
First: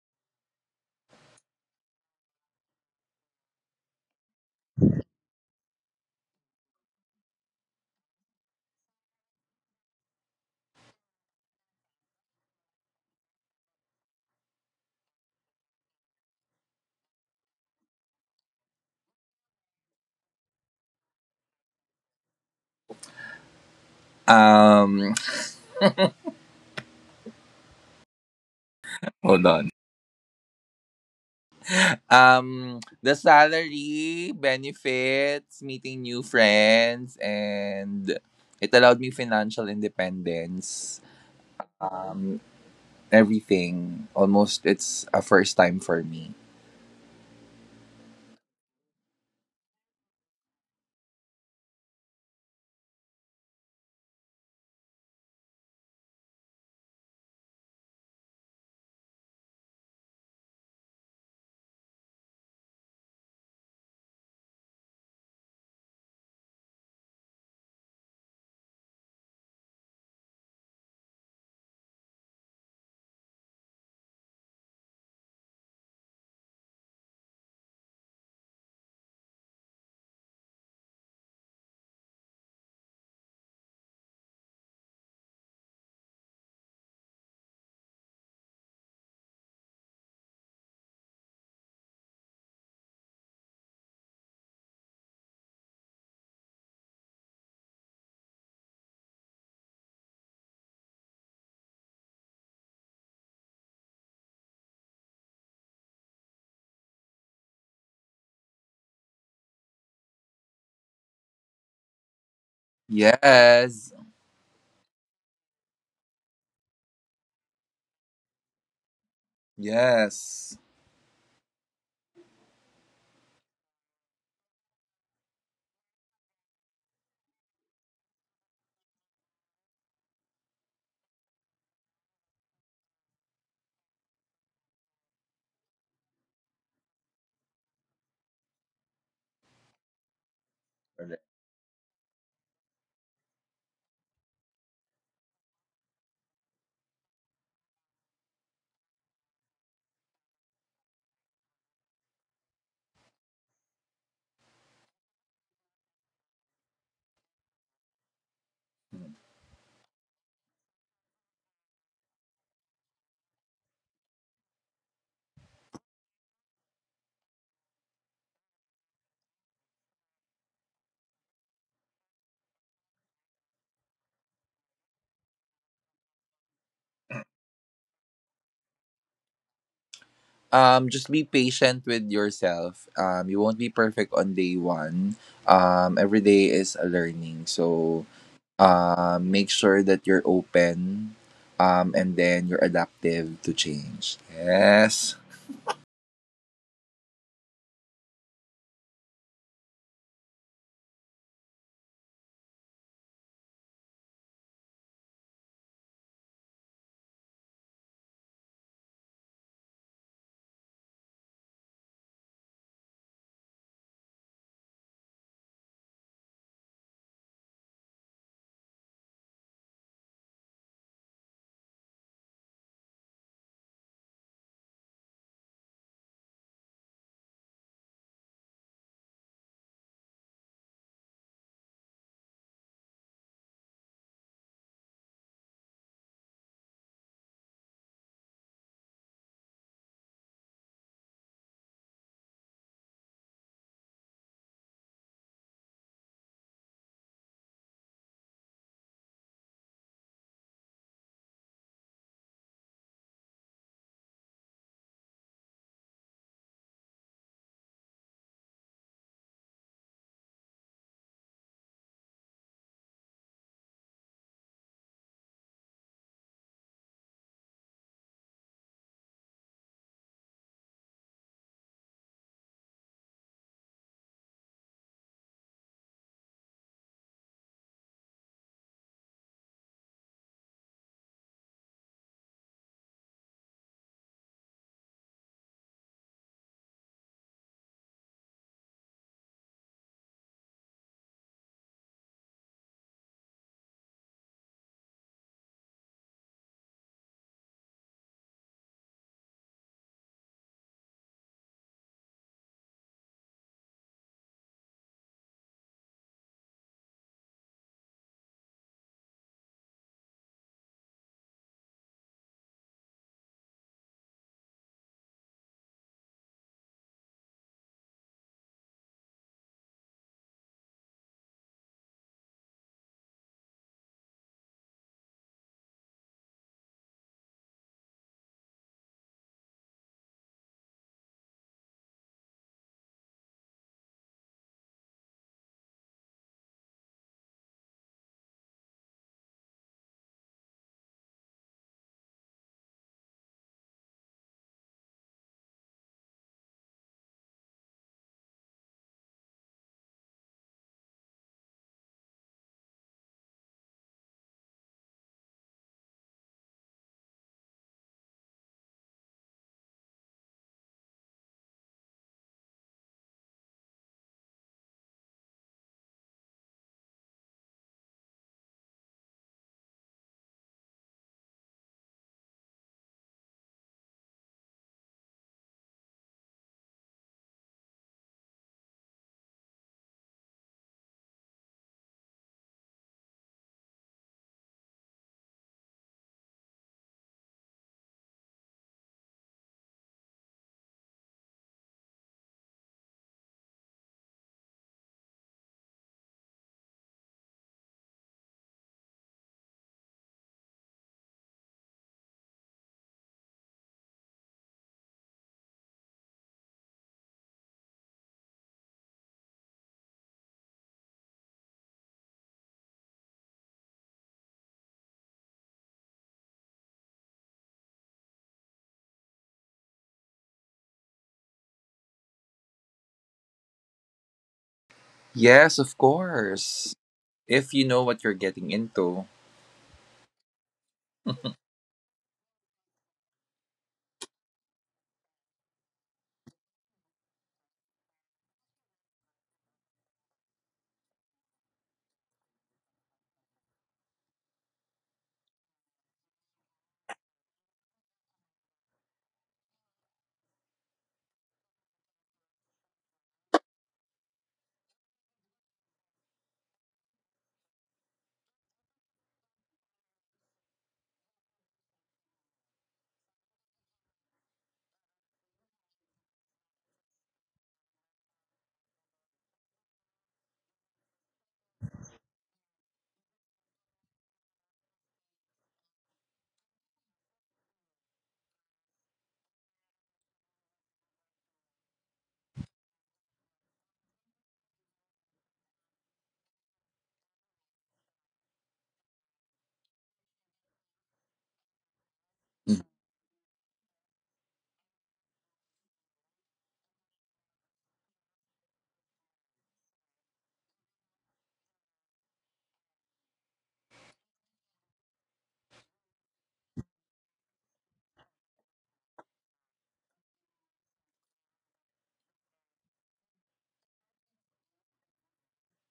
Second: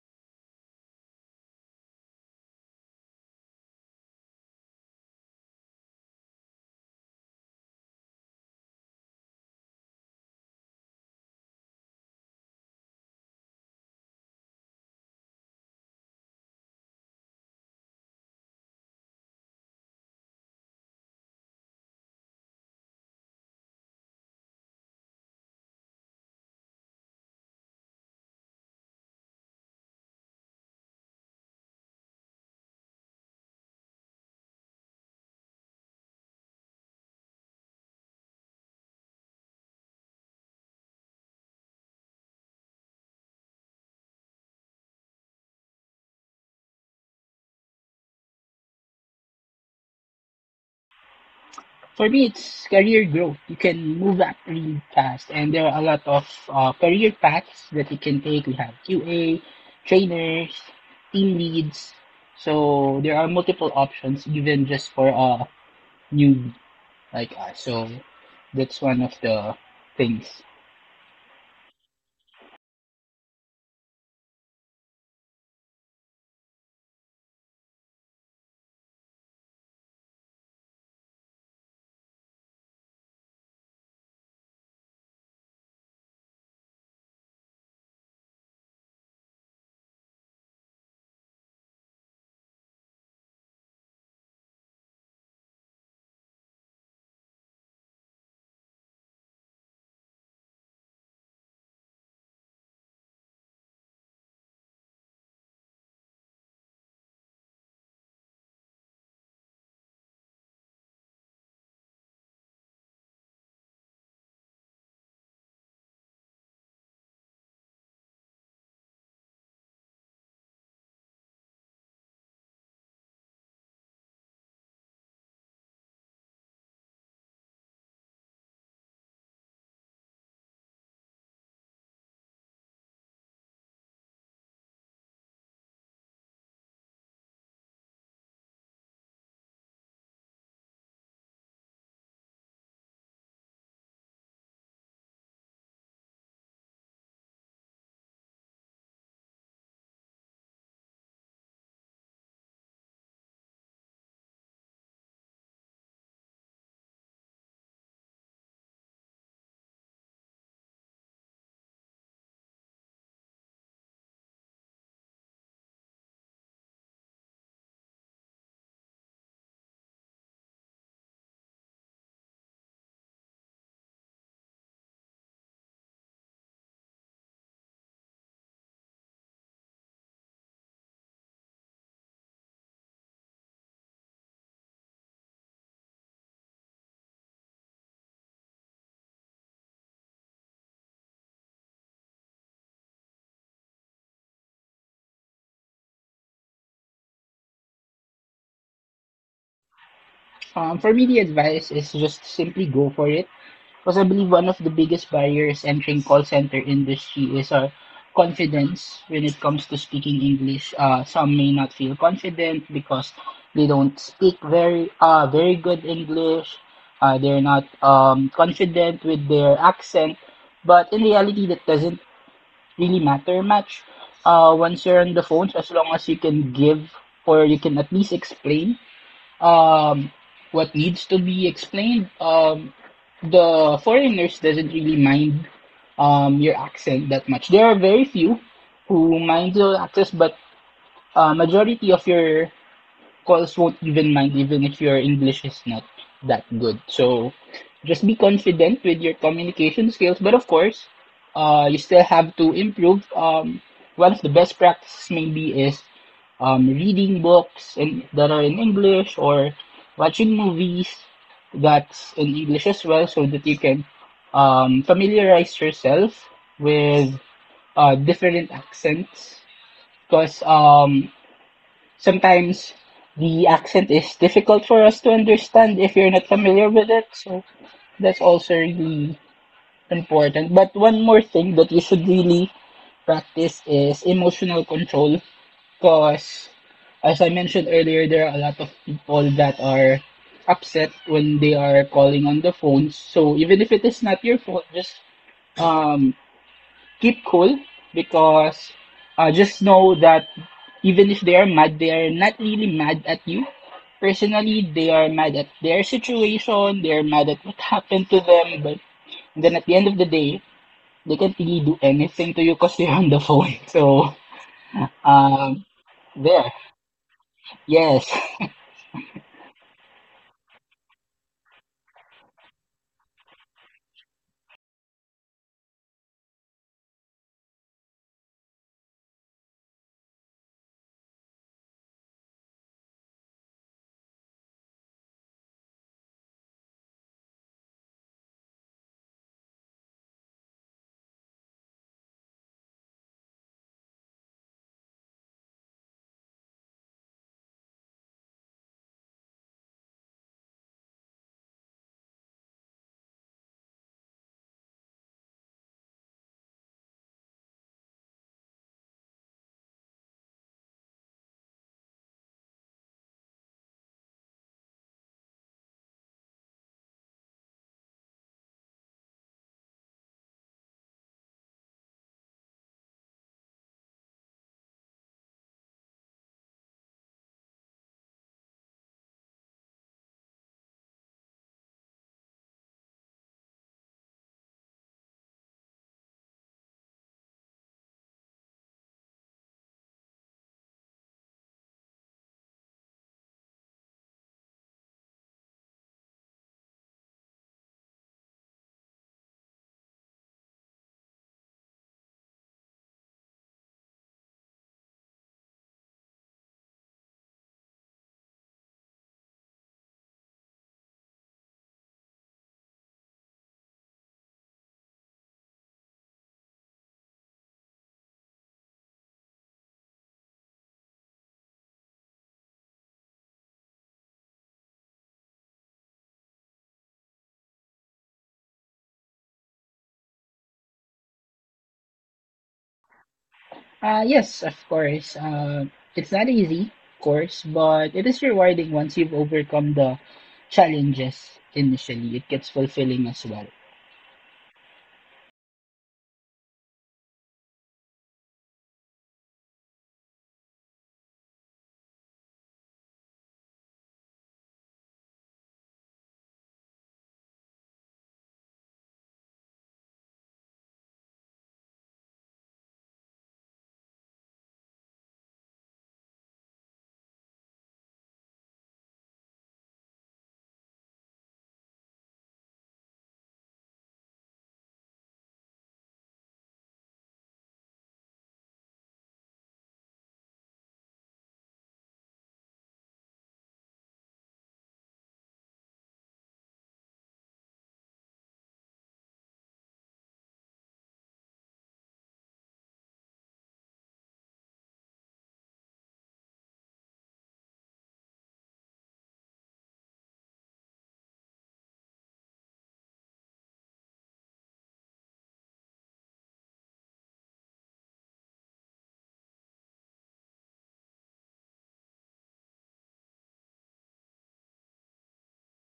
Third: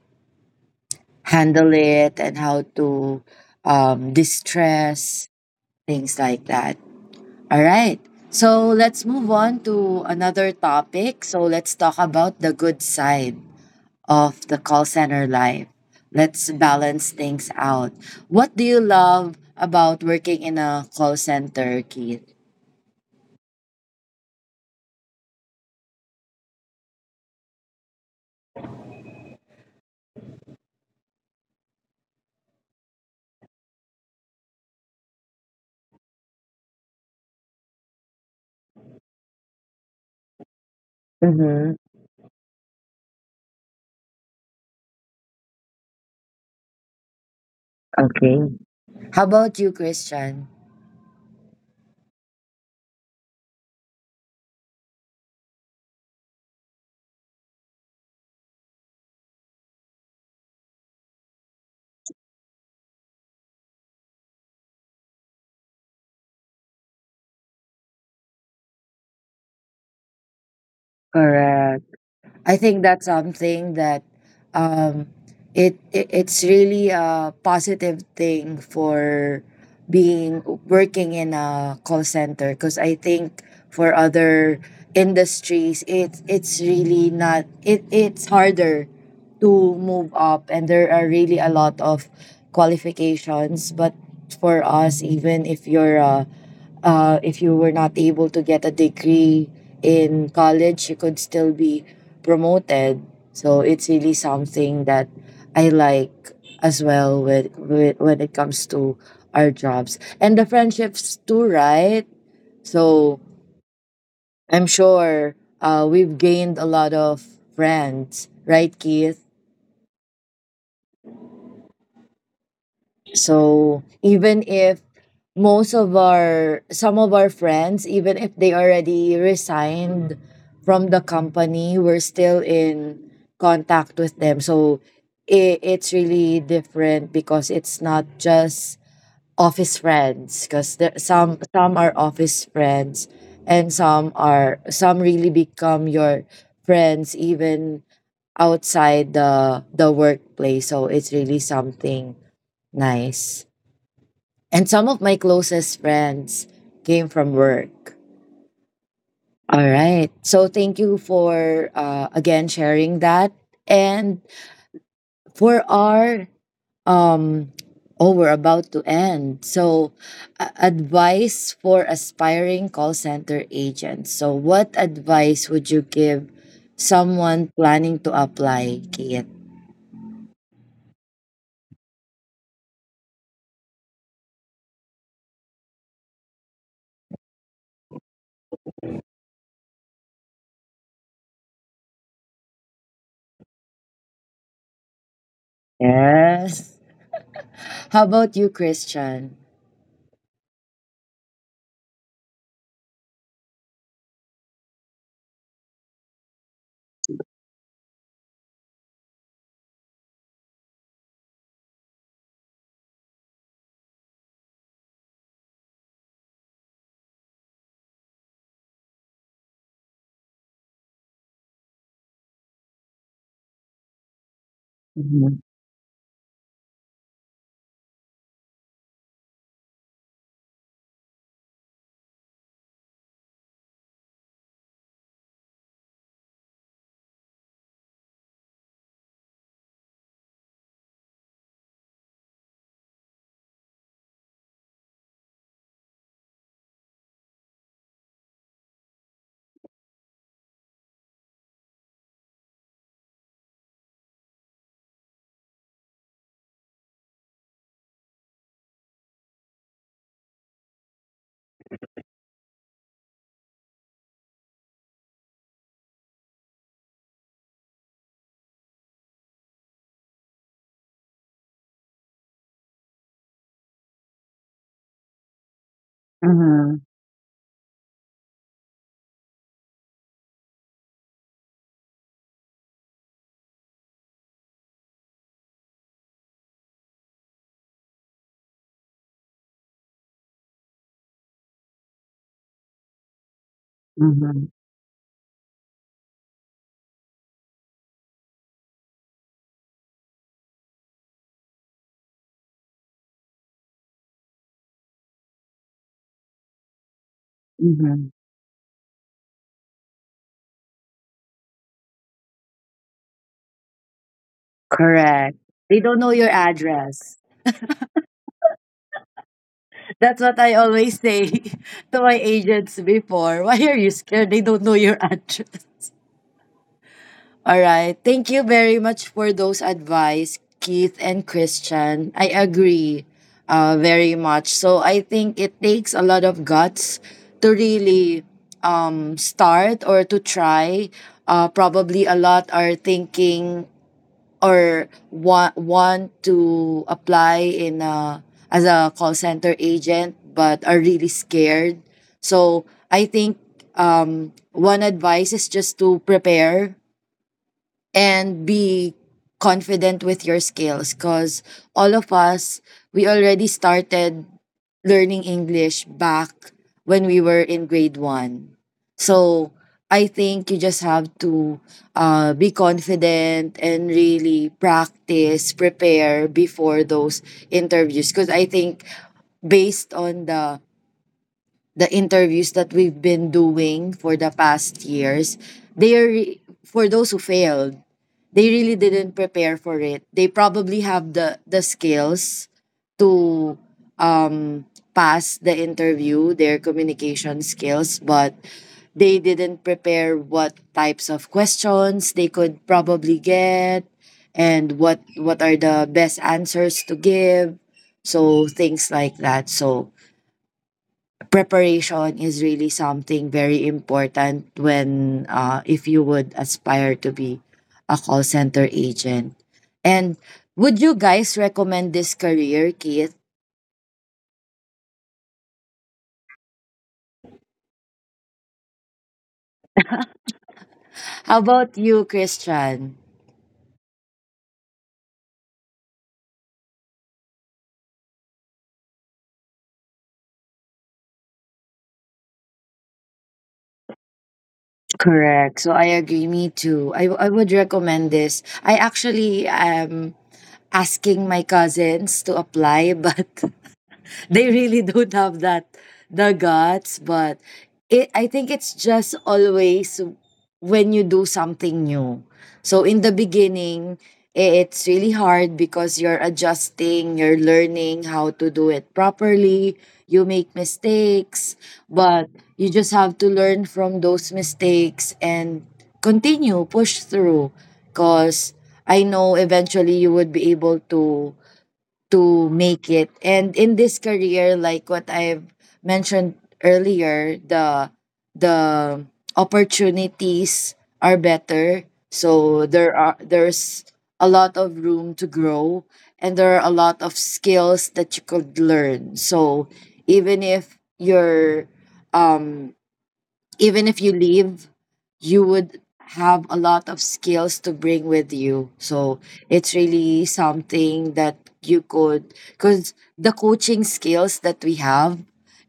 Speaker 1: handle it and how to distress, things like that. All right. So, let's move on to another topic. So, let's talk about the good side of the call center life. Let's balance things out. What do you love about working in a call center, Keith?
Speaker 2: Um Hold on. The salary, benefits, meeting new friends, and it allowed me financial independence.
Speaker 1: Mm-hmm.
Speaker 2: Um Everything. Almost it's a first time for me.
Speaker 1: Okay. How about you, Christian?
Speaker 3: For me, it's career growth. You can move up really fast, and there are a lot of career paths that you can take. We have QA, trainers, team leads. So there are multiple options, even just for a newbie like us. So that's one of the things.
Speaker 1: Correct. I think that's something that um, it's really a positive thing for being working in a call center because I think for other industries it's really not it's harder to move up and there are really a lot of qualifications, but for us, even if you're a if you were not able to get a degree in college, you could still be promoted. So it's really something that I like as well with when it comes to our jobs, and the friendships too, right? So
Speaker 2: Yes.
Speaker 1: I'm sure we've gained a lot of friends, right, Keith?
Speaker 2: Yes.
Speaker 1: So even if most of our some of our friends, even if they already resigned from the company, we're still in contact with them. So it's really different because it's not just office friends, because
Speaker 2: Correct.
Speaker 1: some are office friends and some really become your friends even outside the workplace, so it's really something nice. And some of my closest friends came from work. All right. So thank you for again sharing that. And for our um oh, we're about to end. So advice for aspiring call center agents. So what advice would you give someone planning to apply, Kate?
Speaker 2: Just be patient with yourself. You won't be perfect on day 1. Every day is a learning. So, make sure that you're open, and then you're adaptive to change. Yes.
Speaker 1: Yes. How about you, Christian?
Speaker 3: For me, the advice is just simply go for it. Because I believe one of the biggest barriers entering call center industry is our confidence when it comes to speaking English. Some may not feel confident because they don't speak very good English. They're not confident with their accent, but in reality, that doesn't really matter much. Once you're on the
Speaker 1: Mm-hmm.
Speaker 3: phones, as long as you can give or you can at least explain um, what needs to be explained, the foreigners doesn't really mind your accent that much. There are very few who mind your accent, but majority of your calls won't even mind even if your English is not that good. So just be confident with your communication skills. But of course, you still have to improve. One of the best practices maybe is reading books that are in English or watching movies that's in English as well, so that you can familiarize yourself with different accents. Because sometimes the accent is difficult for us to understand if you're not familiar
Speaker 1: Mm-hmm.
Speaker 3: with it. So that's also really important. But one more thing that you should really practice is emotional control because as I mentioned earlier, there are a lot of people that are upset when they are calling on the phones. So even if it is not your
Speaker 1: Mm-hmm.
Speaker 3: fault, just um keep cool because just know that even if they are mad, they are not really mad at you. Personally, they are mad at their situation, they are mad at what happened to them, but then at the end of the day, they can't really do anything to you because they're on the phone. So,
Speaker 1: Correct.
Speaker 3: um,
Speaker 1: They don't know your
Speaker 3: there.
Speaker 1: address.
Speaker 3: Yes.
Speaker 1: That's what I always say to my agents before. Why are you scared? They don't know your address. All right. Thank you very much for those advice, Keith and Christian. I agree very much. So I think it takes a lot of guts to really start or to try. Probably a lot are thinking or want to apply in a, as a call center agent, but are really scared. So I think one advice is just to prepare and be confident with your skills, because all of us, we already started learning English back when we were in grade one. So I think you just have to be confident and really practice, prepare before those interviews, because I think based on the interviews that we've been doing for the past years, they are for those who failed, they really didn't prepare for it. They probably have the skills to um pass the interview, their communication skills, but they didn't prepare what types of questions they could probably get and what are the best answers to give. So things like that. So preparation is really something very important when, if you would aspire to be a call center agent. And would you guys recommend this career, Keith?
Speaker 2: Yes, of course. If you know what you're getting into.
Speaker 1: How about you, Christian?
Speaker 3: Yes, of course. It's not easy, of course, but it is rewarding once you've overcome the challenges initially. It gets fulfilling as well.
Speaker 1: Correct. So I agree. Me too. I would recommend this. I actually am asking my cousins to apply, but they really don't have that the guts. But it I think it's just always when you do something new. So in the beginning, it's really hard because you're adjusting, you're learning how to do it properly, you make mistakes, but you just have to learn from those mistakes and continue push through, because I know eventually you would be able to make it. And in this career, like what I've mentioned earlier, the opportunities are better.
Speaker 2: Mm.
Speaker 1: So there's a lot of room to grow, and there are a lot of skills that you could learn. So even if you're um even if you leave, you would have a lot of skills to bring with you. So it's really something that you could, because the coaching skills that we have,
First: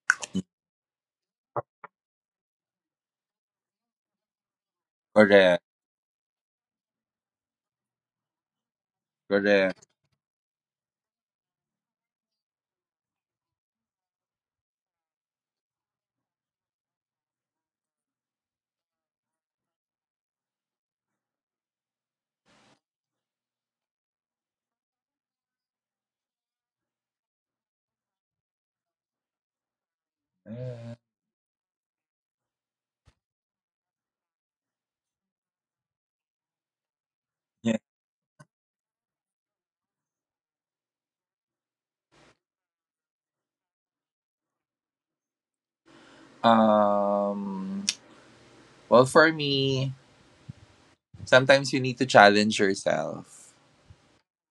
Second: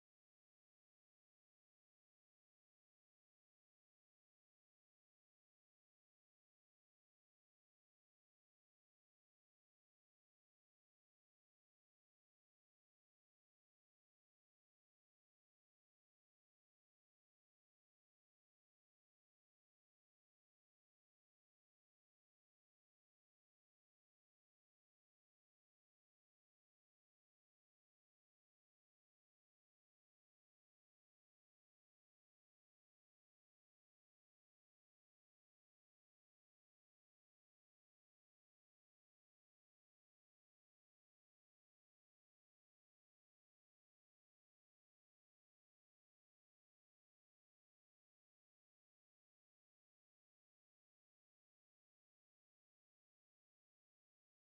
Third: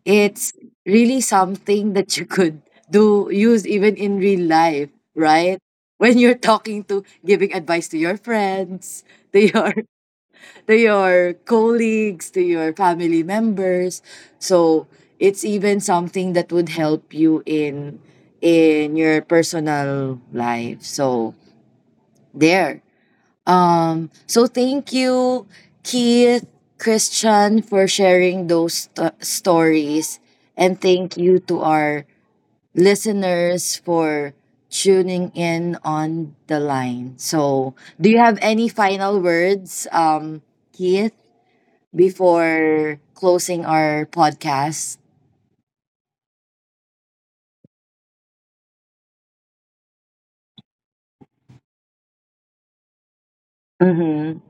Speaker 1: it's really something that you could do, use even in real life, right?
Speaker 2: Correct.
Speaker 1: When you're talking to, giving advice to your friends, to your
Speaker 2: Correct.
Speaker 1: to your colleagues, to your family members. So it's even something that would help you in your personal life. So there. Um, so thank you Keith, Christian, for sharing those stories, and thank you to our listeners for tuning in on the line. So,
Speaker 2: Yeah.
Speaker 1: do you have any final words, um, Keith, before closing our podcast?
Speaker 2: Um, well, for me, sometimes you need to challenge yourself.
Speaker 1: Mm-hmm.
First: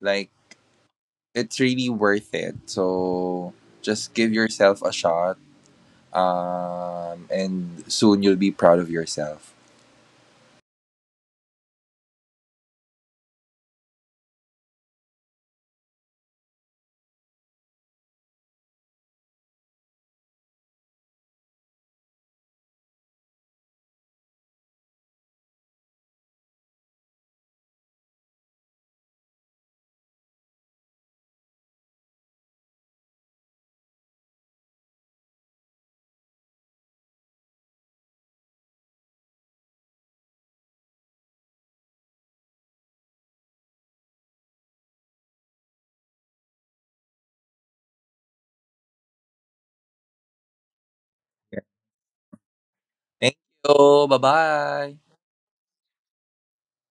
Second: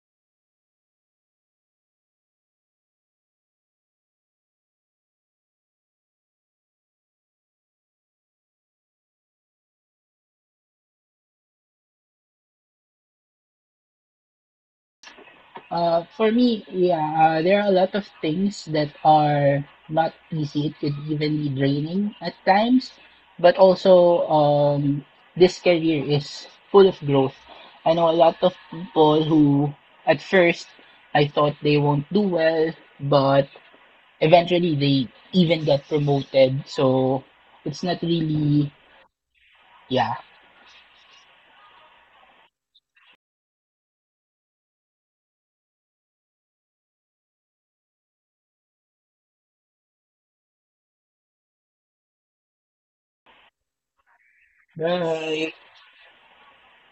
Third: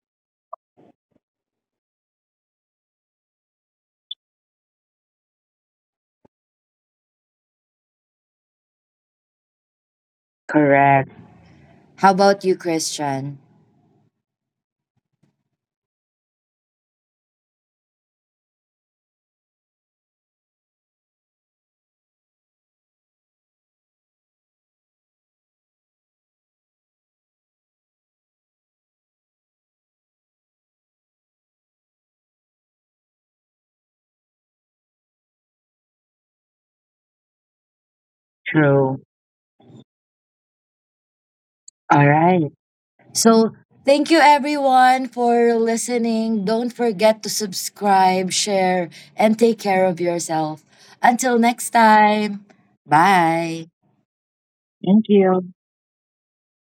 Speaker 2: Like, it's really worth it. So just give yourself a shot. And soon you'll be proud of yourself.
Speaker 1: Correct. How about you, Christian?
Speaker 3: For me, yeah, there are a lot of things that are not easy. It could even be draining at times, but also this career is full of growth. I know a lot of people who, at first, I thought they won't do well, but eventually they even get promoted. So it's not really,
Speaker 1: True.
Speaker 3: yeah.
Speaker 1: All right. So, thank you everyone for listening. Don't forget to subscribe, share, and take care of yourself. Until
Speaker 2: Yeah.
Speaker 1: next time,
Speaker 2: Thank
Speaker 1: bye.
Speaker 2: you. Bye
Speaker 1: Thank
Speaker 2: bye.
Speaker 1: you.